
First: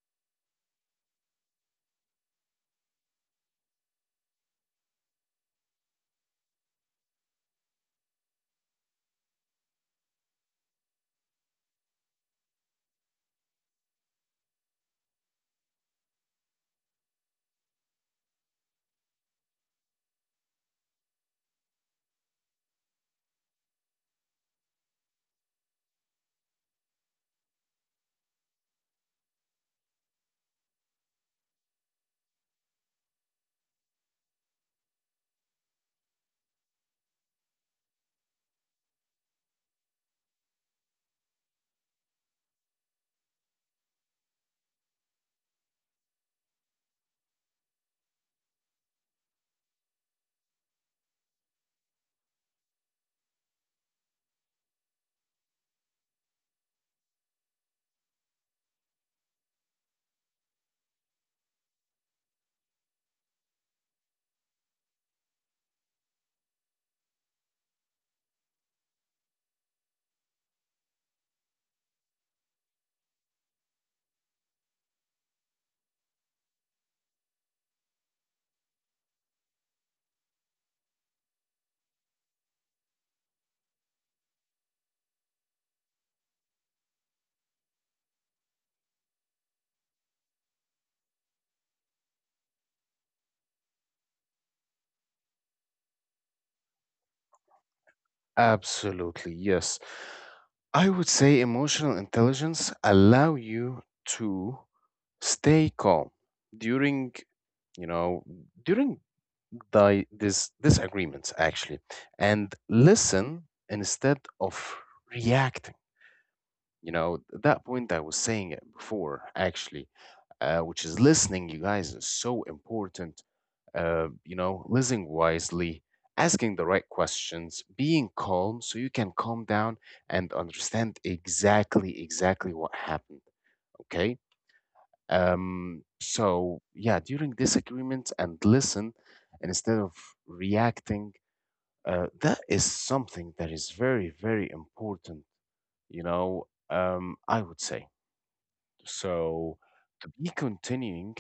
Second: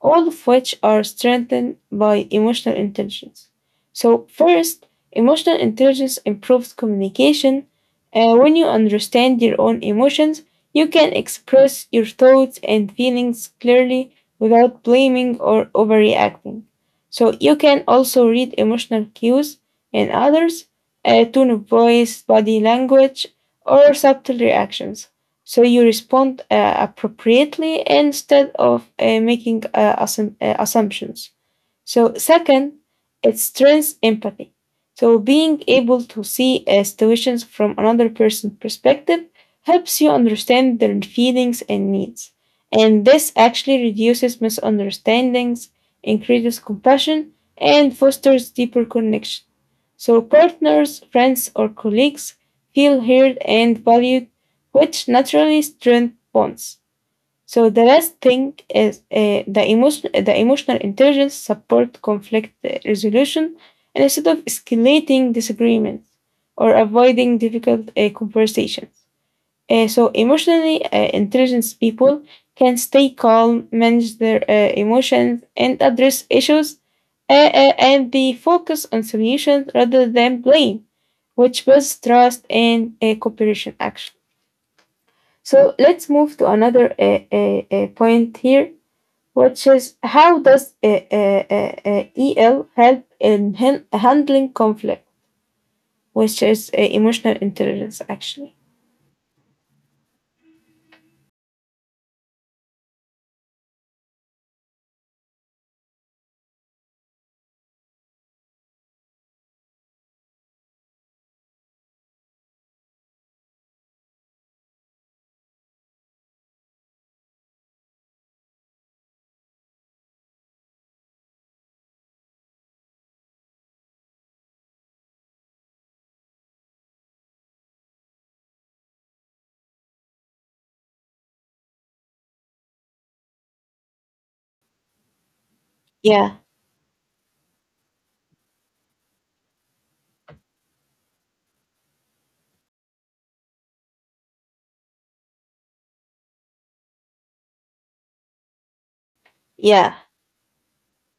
Speaker 1: All of which are strengthened by emotional intelligence. So, first, emotional intelligence improves communication. When you understand your own emotions, you can express your thoughts and feelings clearly without blaming or overreacting. So, you can also read emotional cues in others, tone of voice, body language, or subtle reactions. So you respond appropriately instead of making assumptions. So, second, it strengthens empathy. So, being able to see situations from another person's perspective helps you understand their feelings and needs. And this actually reduces misunderstandings, increases compassion, and fosters deeper connection. So partners, friends, or colleagues feel heard and valued, which naturally strengthens bonds. So the last thing is the emotional intelligence support conflict resolution and instead of escalating disagreements or avoiding difficult conversations. So emotionally intelligent people can stay calm, manage their emotions, and address issues, and they focus on solutions rather than blame, which builds trust and cooperation action. So, let's move to another point here, which is how does EL help in handling conflict, which is emotional intelligence, actually?
Speaker 2: Absolutely, yes. I would say emotional intelligence allow you to stay calm during, you know, during this disagreements actually, and listen instead of reacting. You know, that point I was saying it before, actually, which is listening, you guys, is so important. You know, listening wisely, asking the right questions, being calm so you can calm down and understand exactly, exactly what happened. Okay.
Speaker 1: Yeah,
Speaker 2: So, yeah, during disagreements and listen instead of reacting, that is something that is very, very important, you know, I would say. So
Speaker 1: yeah,
Speaker 2: to be continuing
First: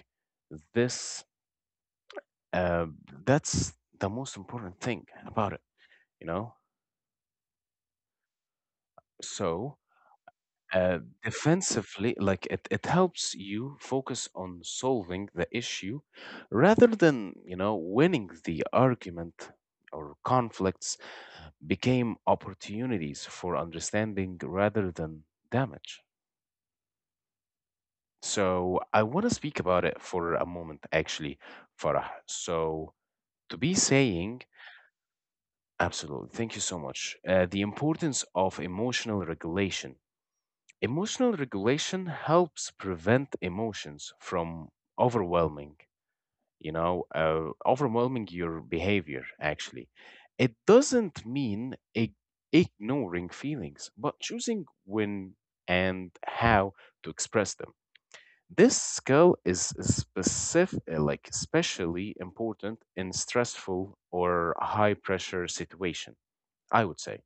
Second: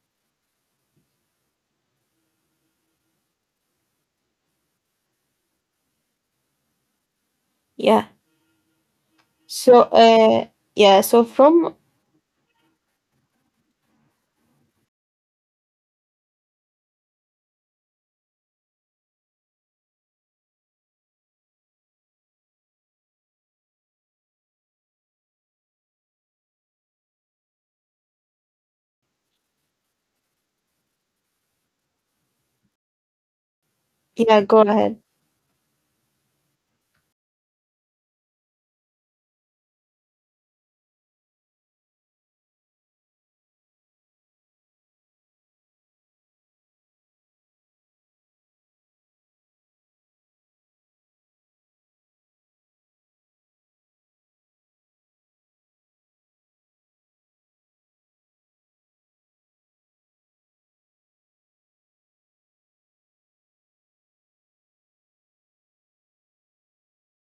Speaker 2: this, uh, that's the most important thing about it, you know?
Speaker 1: yeah.
Speaker 2: So
Speaker 1: So,
Speaker 2: uh,
Speaker 1: yeah, so from,
Speaker 2: defensively, like it helps you focus on solving the issue rather than, you know, winning the argument, or conflicts became opportunities for understanding rather than damage. So I want to speak about it for a moment, actually, Farah. So to be saying
Speaker 1: yeah, go ahead.
Speaker 2: absolutely. Thank you so much. The importance of emotional regulation. Emotional regulation helps prevent emotions from overwhelming, you know, uh, overwhelming your behavior, actually. It doesn't mean ignoring feelings, but choosing when and how to express them. This skill is specific, like especially important in stressful or high pressure situation, I would say.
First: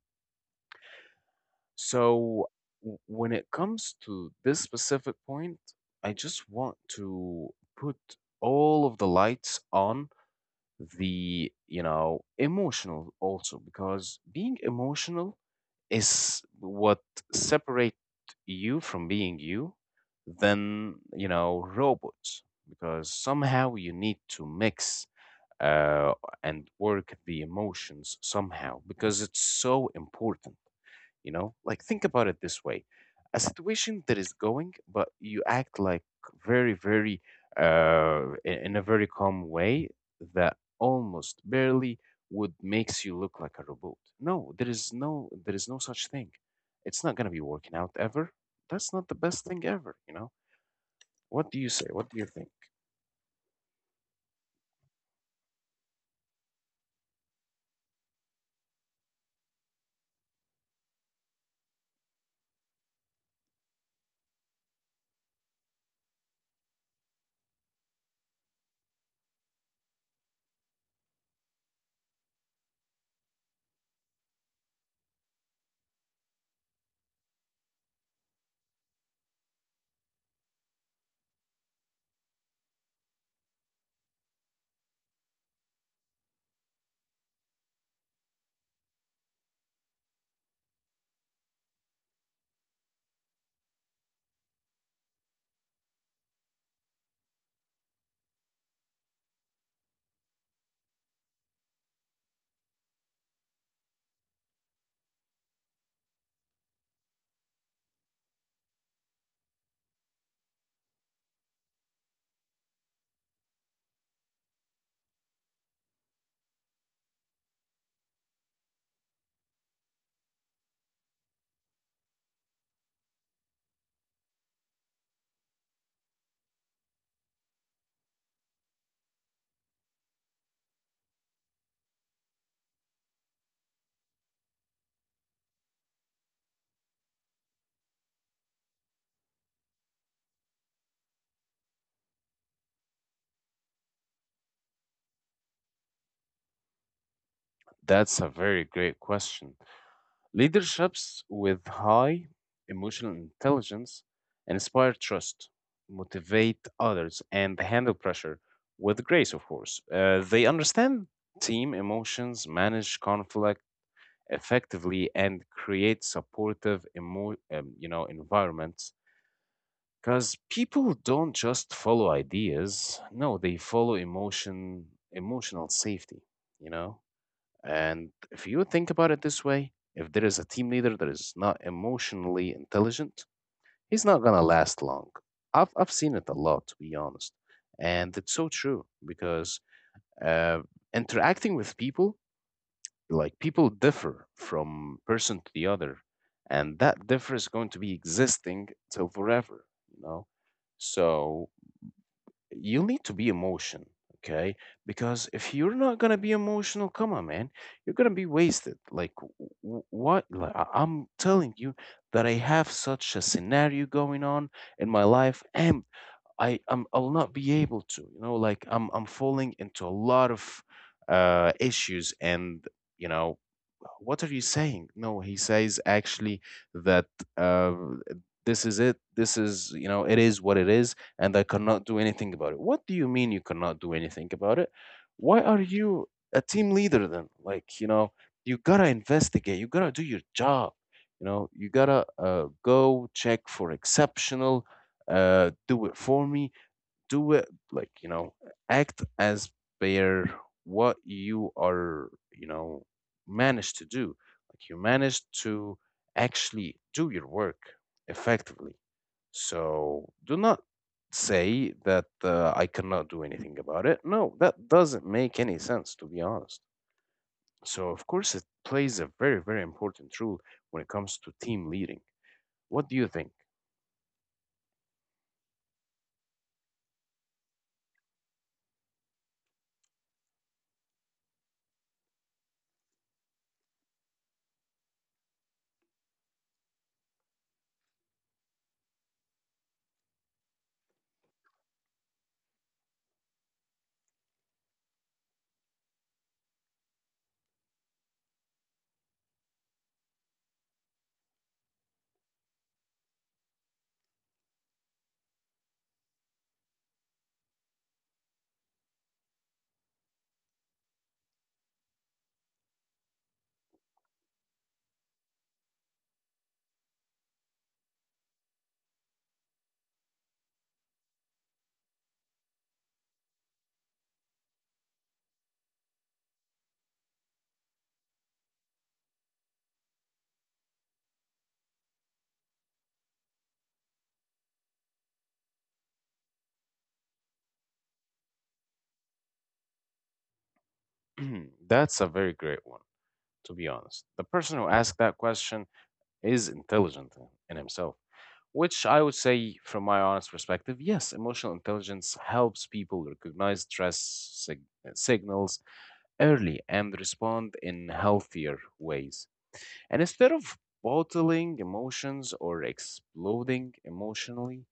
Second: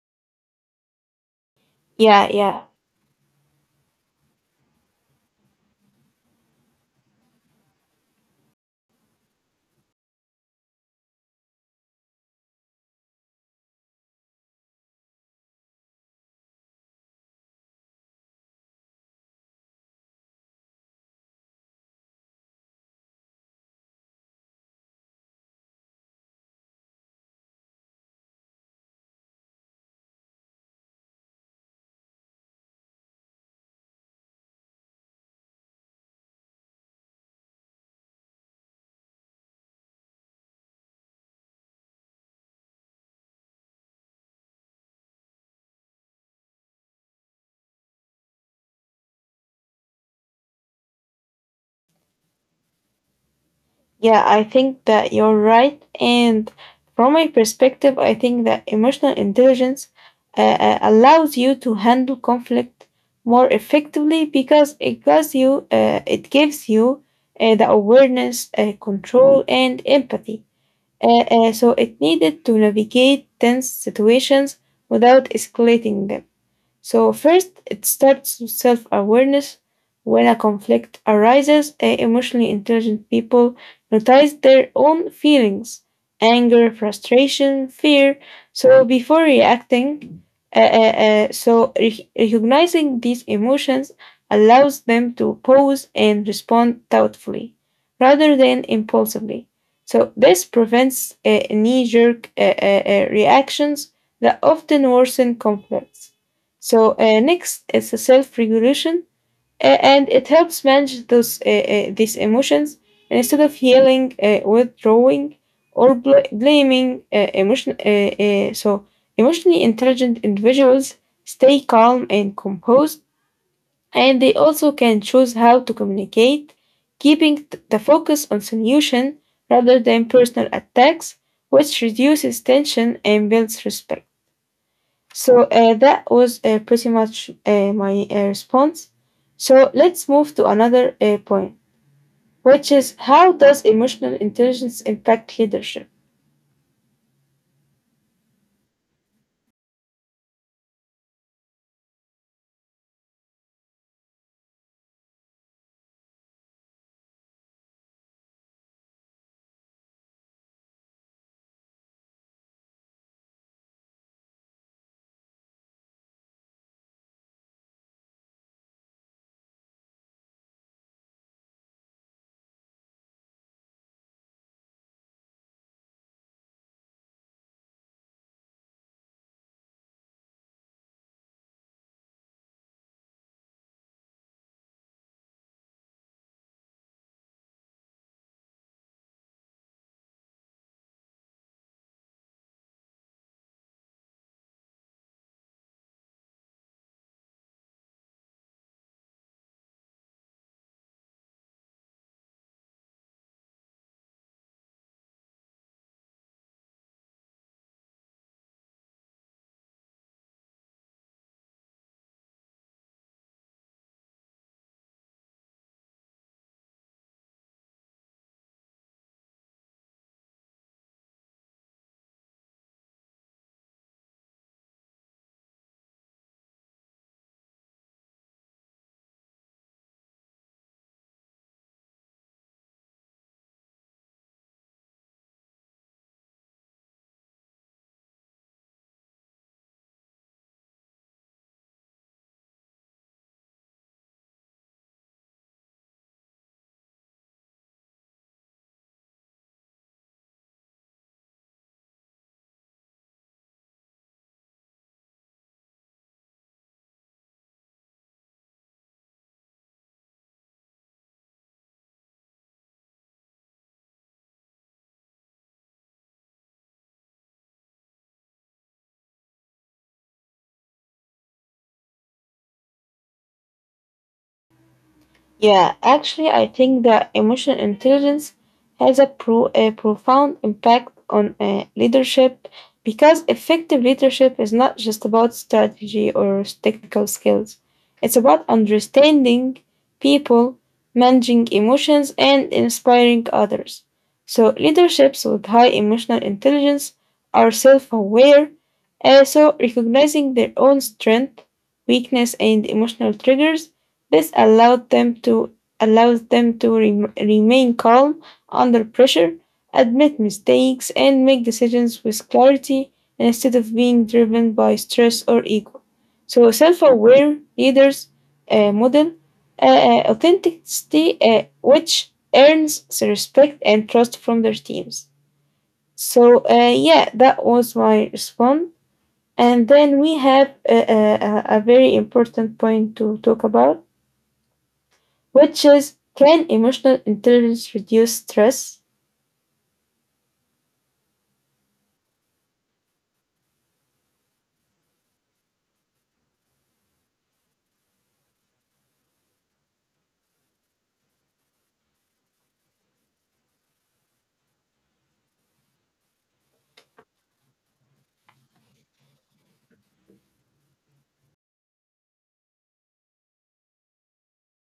Speaker 1: Yeah,
Speaker 2: So
Speaker 1: yeah,
Speaker 2: when it comes to this specific point, I just want to put all of the lights on the, you know, emotional also, because being emotional is what separate you from being you than, you know, robots, because somehow you need to mix uh, and work the emotions somehow, because it's so important, you know. Like think about it this way, a situation that is going but you act like very, very in a very calm way that almost barely would makes you look like a robot. No There is no, there is no such thing. It's not going to be working out ever. That's not the best thing ever, you know? What do you say? What do you think?
Speaker 1: yeah, I think that you're right. And from my perspective, I think that emotional intelligence allows you to handle conflict more effectively because it gives you the awareness, control, and empathy. So it needed to navigate tense situations without escalating them. So, first, it starts with self awareness. When a conflict arises, emotionally intelligent people notice their own feelings anger, frustration, fear. So, before reacting, recognizing these emotions allows them to pause and respond thoughtfully rather than impulsively. So, this prevents knee jerk reactions that often worsen conflicts. So next is self-regulation, and it helps manage those these emotions and instead of yelling, withdrawing, or blaming. So emotionally intelligent individuals stay calm and composed, and they also can choose how to communicate, keeping the focus on solution rather than personal attacks, which reduces tension and builds respect. So that was pretty much my response. So let's move to another point, which is how does emotional intelligence impact leadership?
Speaker 2: That's a very great question. Leaderships with high emotional intelligence inspire trust, motivate others, and handle pressure with grace, of course. They understand team emotions, manage conflict effectively, and create supportive you know, environments. Because people don't just follow ideas, no, they follow emotion, emotional safety, you know? And if you think about it this way, if there is a team leader that is not emotionally intelligent, he's not gonna last long. I've seen it a lot, to be honest, and it's so true because uh, interacting with people, like people differ from person to the other, and that differ is going to be existing till forever, you know. So you need to be emotion. Okay, because if you're not gonna be emotional, come on man, you're gonna be wasted, like what, like, I'm telling you that I have such a scenario going on in my life. And I'll not be able to. You know, like I'm falling into a lot of issues, and you know, what are you saying? No, he says actually that uh, this is it. This is, you know, it is what it is, and I cannot do anything about it. What do you mean you cannot do anything about it? Why are you a team leader then? Like, you know, you gotta investigate. You gotta do your job. You know, you gotta go check for exceptional, do it for me, do it, like, you know, act as per what you are, you know, managed to do. Like you managed to actually do your work effectively. So do not say that I cannot do anything about it. No, that doesn't make any sense, to be honest. So, of course, it plays a very, very important role when it comes to team leading. What do you think?
Speaker 1: Yeah, actually, I think that emotional intelligence has a profound impact on leadership because effective leadership is not just about strategy or technical skills, it's about understanding people, managing emotions, and inspiring others. So, leaderships with high emotional intelligence are self aware, also recognizing their own strength, weakness, and emotional triggers. This allowed them to allows them to remain calm under pressure, admit mistakes, and make decisions with clarity instead of being driven by stress or ego. So, self-aware leaders model authenticity, which earns the respect and trust from their teams. So, yeah, that was my response. And then we have a very important point to talk about which is can emotional intelligence reduce stress?
Speaker 2: That's a very great one, to be honest. The person who asked that question is intelligent in himself, which I would say, from my honest perspective, yes, emotional intelligence helps people recognize stress signals early and respond in healthier ways. And instead of bottling emotions or exploding emotionally,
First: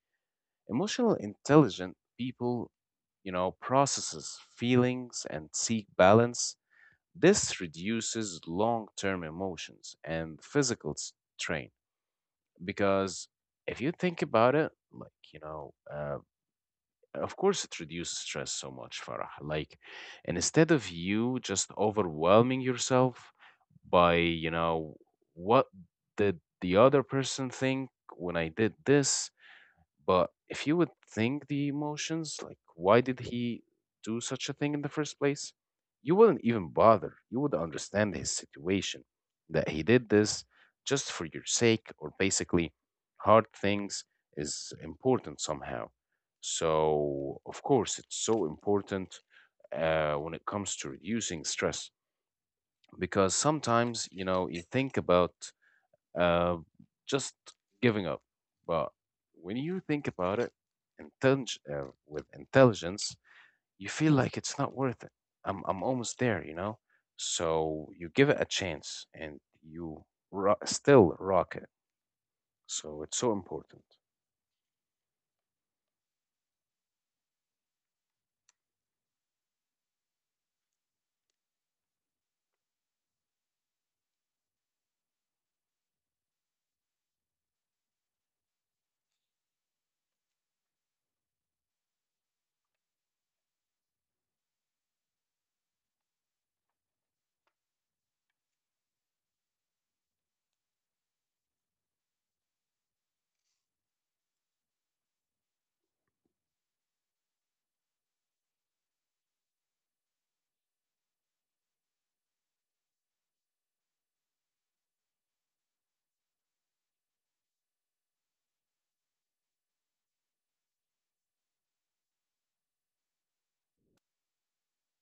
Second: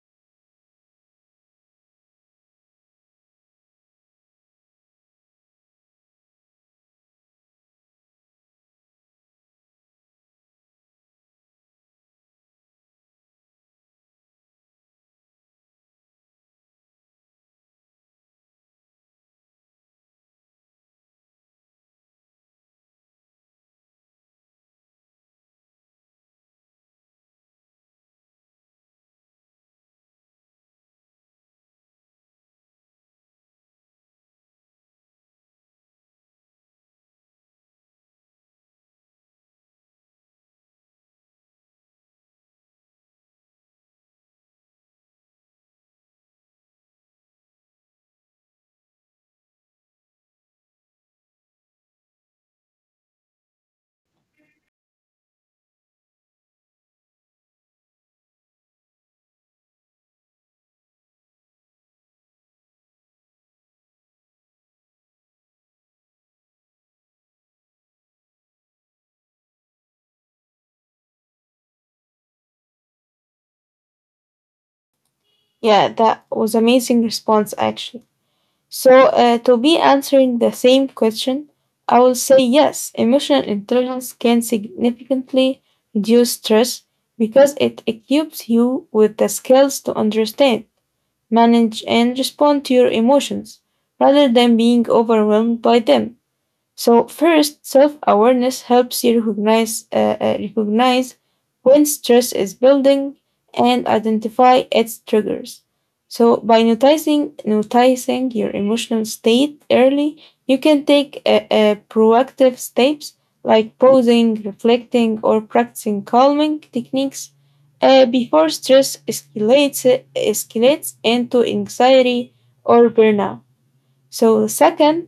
Speaker 2: emotional intelligent people, you know, processes feelings and seek balance. This reduces long term emotions and physical strain, because if you think about it, like, you know, of course it reduces stress so much, Farah. Like, and instead of you just overwhelming yourself by, you know, what did the other person think when I did this? But if you would think the emotions, like why did he do such a thing in the first place? You wouldn't even bother. You would understand his situation, that he did this just for your sake, or basically, hard things is important somehow. So, of course, it's so important when it comes to reducing stress, because sometimes, you know, you think about uh, just giving up. But when you think about it, with intelligence, you feel like it's not worth it. I'm almost there, you know? So you give it a chance and you still rock it. So it's so important.
Speaker 1: Yeah, that was amazing response actually. So to be answering the same question, I will say yes, emotional intelligence can significantly reduce stress because it equips you with the skills to understand, manage, and respond to your emotions rather than being overwhelmed by them. So first, self-awareness helps you recognize when stress is building and identify its triggers. So by noticing your emotional state early, you can take proactive steps like pausing, reflecting, or practicing calming techniques before stress escalates escalates into anxiety or burnout. So second,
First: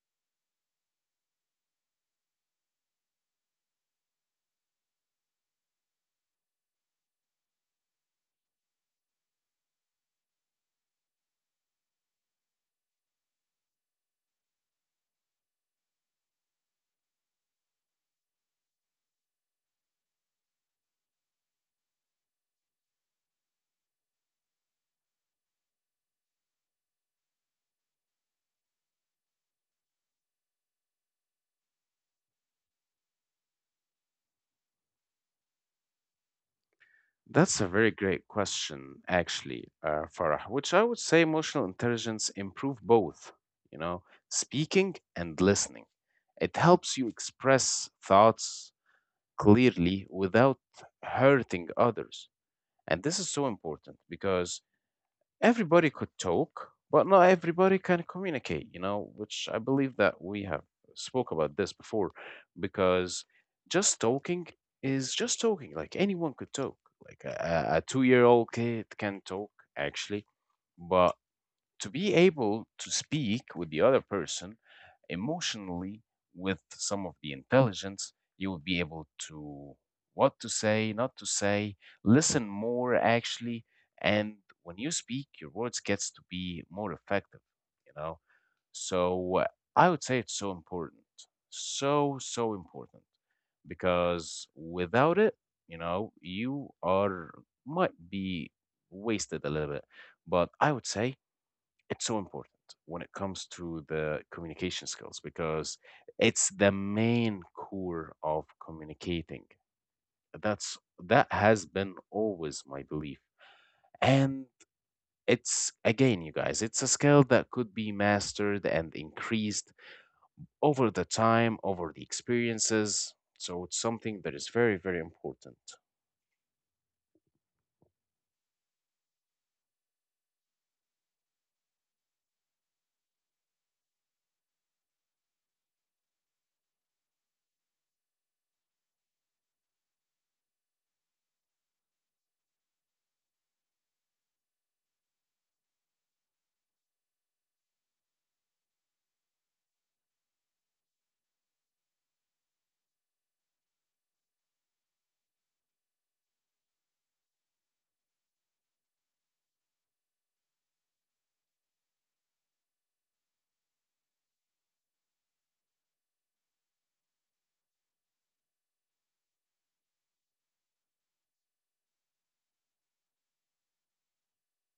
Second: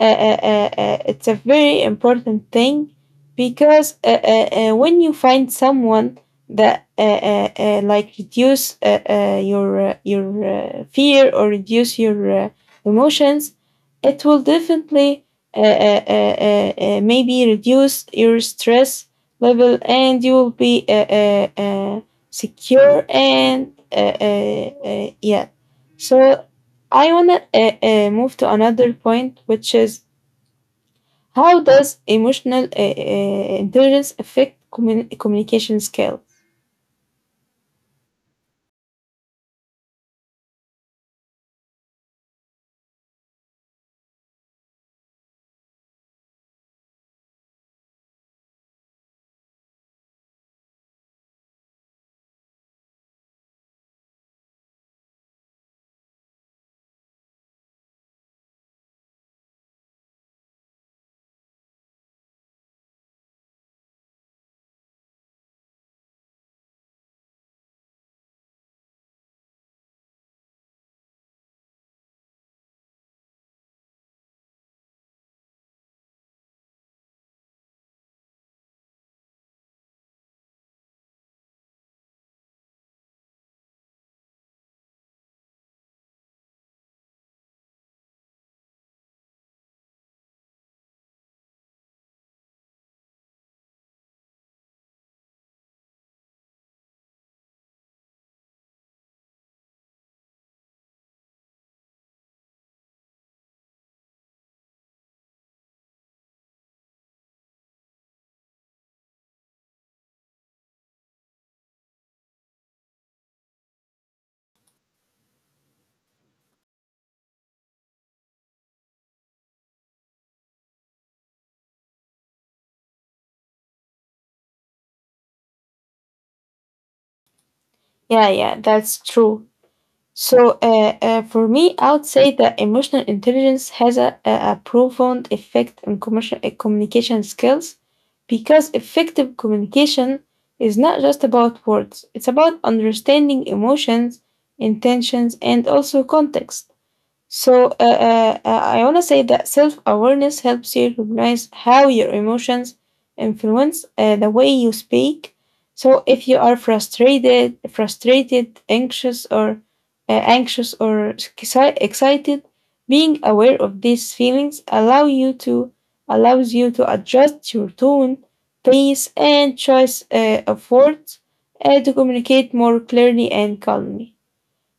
Speaker 1: it's a very important thing because when you find someone that like reduce your fear or reduce your emotions, it will definitely uh, uh, uh, uh, maybe reduce your stress level and you will be secure and yeah. So I wanna move to another point, which is how does emotional intelligence affect communication skill?
Speaker 2: That's a very great question, actually, Farah, which I would say emotional intelligence improve both, you know, speaking and listening. It helps you express thoughts, clearly without hurting others. And this is so important because everybody could talk, but not everybody can communicate, you know, which I believe that we have spoke about this before, because just talking is just talking. Like anyone could talk. Like a 2 year old kid can talk, actually. But to be able to speak with the other person emotionally with some of the intelligence, you will be able to what to say, not to say, listen more actually. And when you speak, your words gets to be more effective, you know. So I would say it's so important, so so important, because without it, you know, you are might be wasted a little bit. But I would say it's so important when it comes to the communication skills, because it's the main core of communicating. That's that has been always my belief. And it's again, you guys, it's a skill that could be mastered and increased over the time, over the experiences. So it's something that is very, very important.
Speaker 1: Yeah, yeah, that's true. So, for me, I would say that emotional intelligence has a profound effect on communication skills because effective communication is not just about words, it's about understanding emotions, intentions, and also context. So I want to say that self awareness helps you recognize how your emotions influence the way you speak. So if you are frustrated, anxious, or anxious or excited, being aware of these feelings allows you to adjust your tone, pace, and choice of words to communicate more clearly and calmly.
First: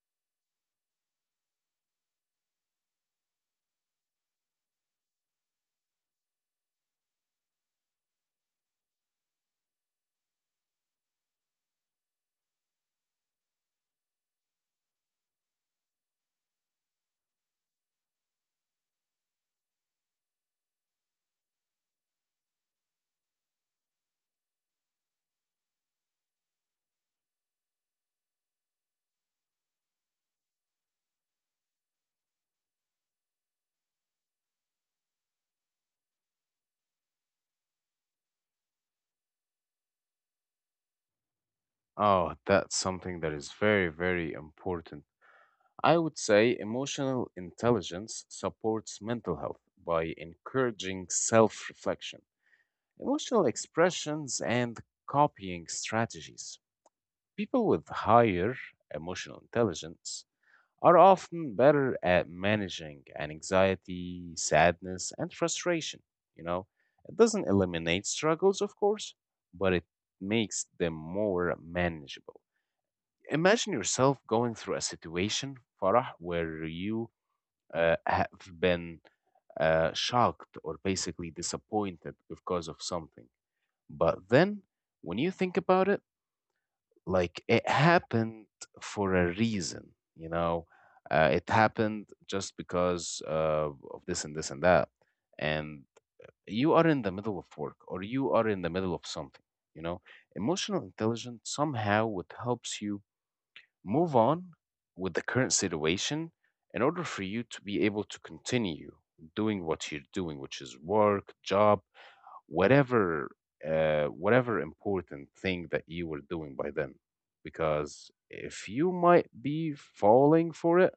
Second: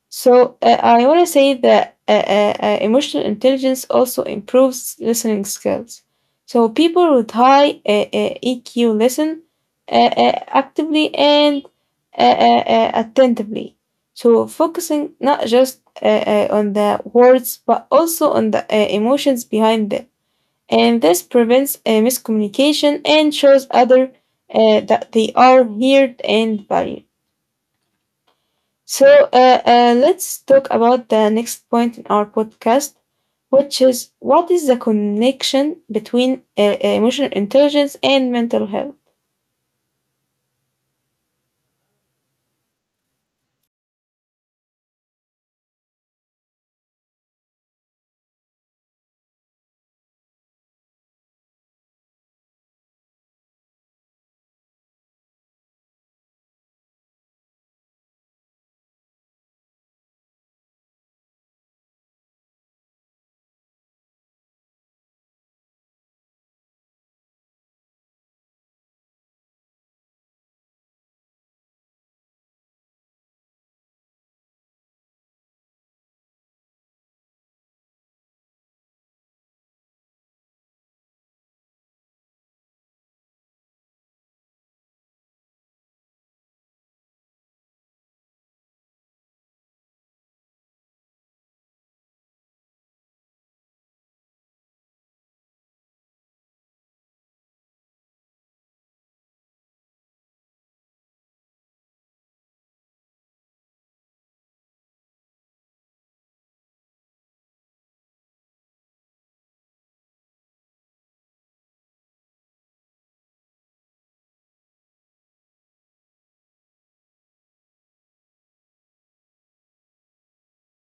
Speaker 1: So I want to say that emotional intelligence also improves listening skills. So people with high EQ listen actively and attentively. So focusing not just on the words but also on the emotions behind them. And this prevents miscommunication and shows other that they are heard and valued. So let's talk about the next point in our podcast, which is what is the connection between emotional intelligence and mental health?
Speaker 2: Oh, that's something that is very, very important. I would say emotional intelligence supports mental health by encouraging self reflection, emotional expressions, and copying strategies. People with higher emotional intelligence are often better at managing anxiety, sadness, and frustration. You know, it doesn't eliminate struggles, of course, but it makes them more manageable. Imagine yourself going through a situation, Farah, where you have been shocked or basically disappointed because of something. But then when you think about it, like it happened for a reason, you know, it happened just because of this and this and that. And you are in the middle of work, or you are in the middle of something, you know. Emotional intelligence somehow it helps you move on with the current situation in order for you to be able to continue doing what you're doing, which is work, job, whatever, whatever important thing that you were doing by then. Because if you might be falling for it,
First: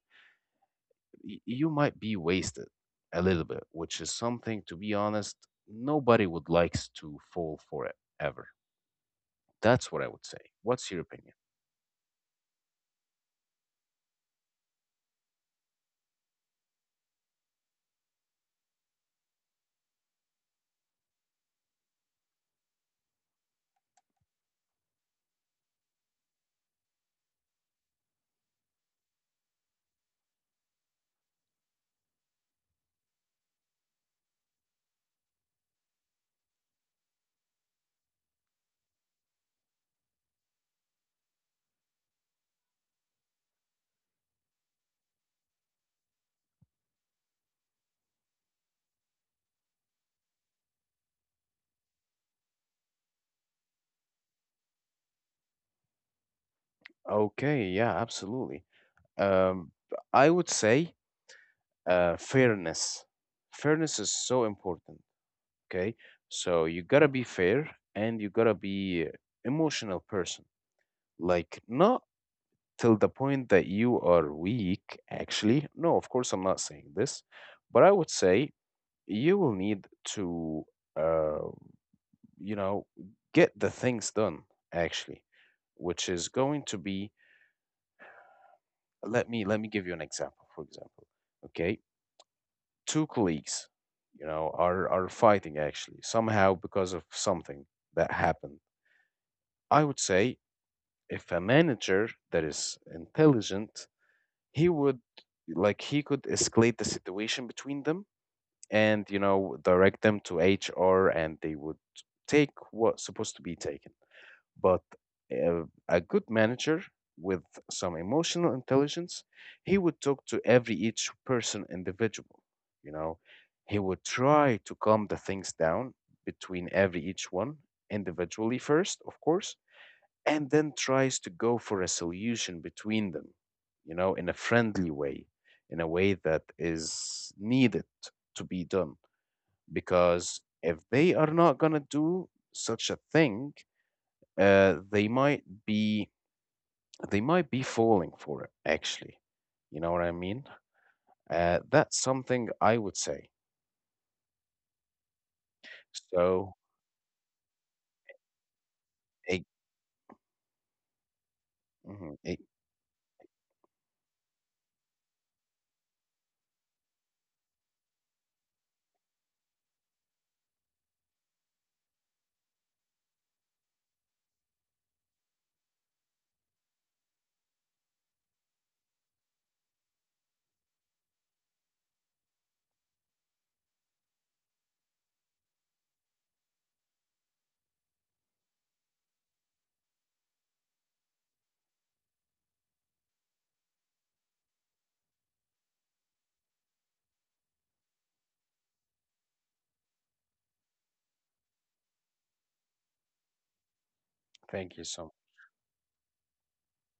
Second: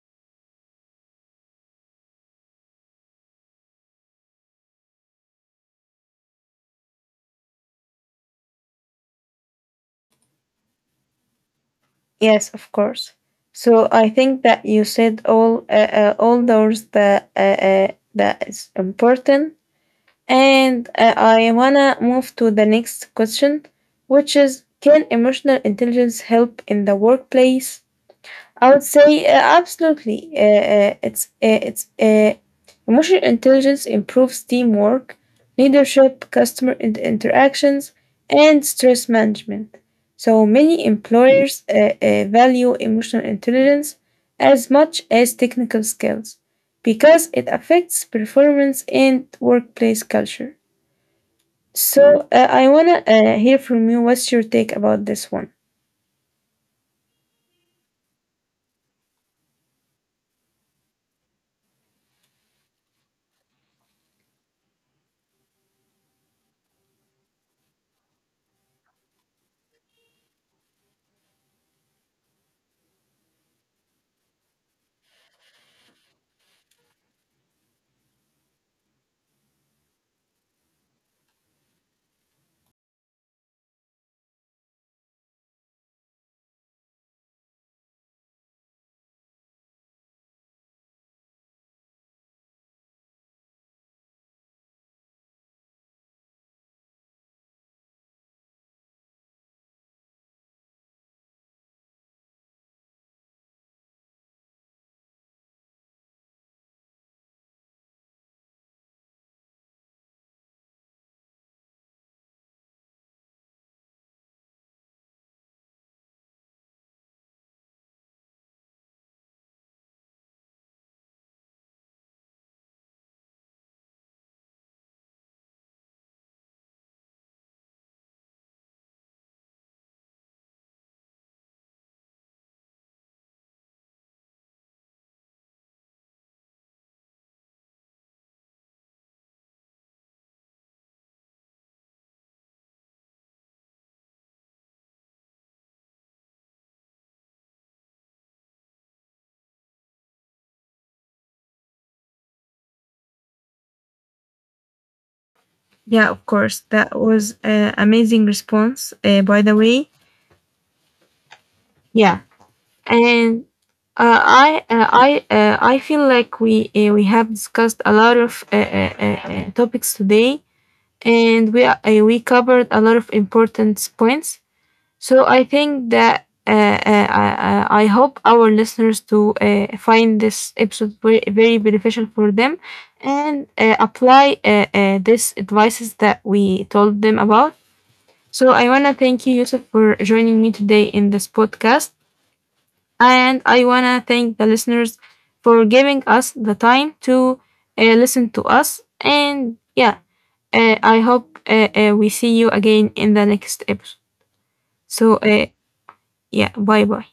Speaker 2: you might be wasted a little bit, which is something, to be honest, nobody would likes to fall for it ever. That's what I would say. What's your opinion?
Speaker 1: Yes, of course. So I think that you said all those that that is important, and I wanna move to the next question, which is can emotional intelligence help in the workplace? I would say absolutely. It's Emotional intelligence improves teamwork, leadership, customer interactions, and stress management. So many employers value emotional intelligence as much as technical skills because it affects performance and workplace culture. So I wanna hear from you. What's your take about this one?
Speaker 2: Okay, yeah, absolutely. Um, I would say fairness. Fairness is so important. Okay, so you gotta be fair and you gotta be emotional person. Like not till the point that you are weak. Actually, no. Of course, I'm not saying this, but I would say you will need to, uh, you know, get the things done. Actually, which is going to be. Let me give you an example. For example, okay, two colleagues, you know, are fighting actually somehow because of something that happened. I would say if a manager that is intelligent, he would, like he could escalate the situation between them and, you know, direct them to HR, and they would take what's supposed to be taken. But uh, a good manager with some emotional intelligence, he would talk to every each person individual. You know, he would try to calm the things down between every each one individually first, of course, and then tries to go for a solution between them. You know, in a friendly way, in a way that is needed to be done, because if they are not gonna do such a thing, they might be, they might be falling for it actually, you know what I mean. That's something I would say.
Speaker 1: Yeah, of course.
Speaker 2: So
Speaker 1: That was an amazing response, by the
Speaker 2: it,
Speaker 1: way. Yeah,
Speaker 2: mhm, it,
Speaker 1: and I feel like we have discussed a lot of topics today, and we covered a lot of important points. So I think that I hope our listeners to find this episode very, very beneficial for them and apply these advices that we told them about. So I want to thank you, Yusuf, for joining me today in this podcast. And I want to thank the listeners for giving us the time to listen to us. And yeah, I hope we see you again in the next episode.
Speaker 2: thank you
Speaker 1: So
Speaker 2: so much.
Speaker 1: yeah, bye bye.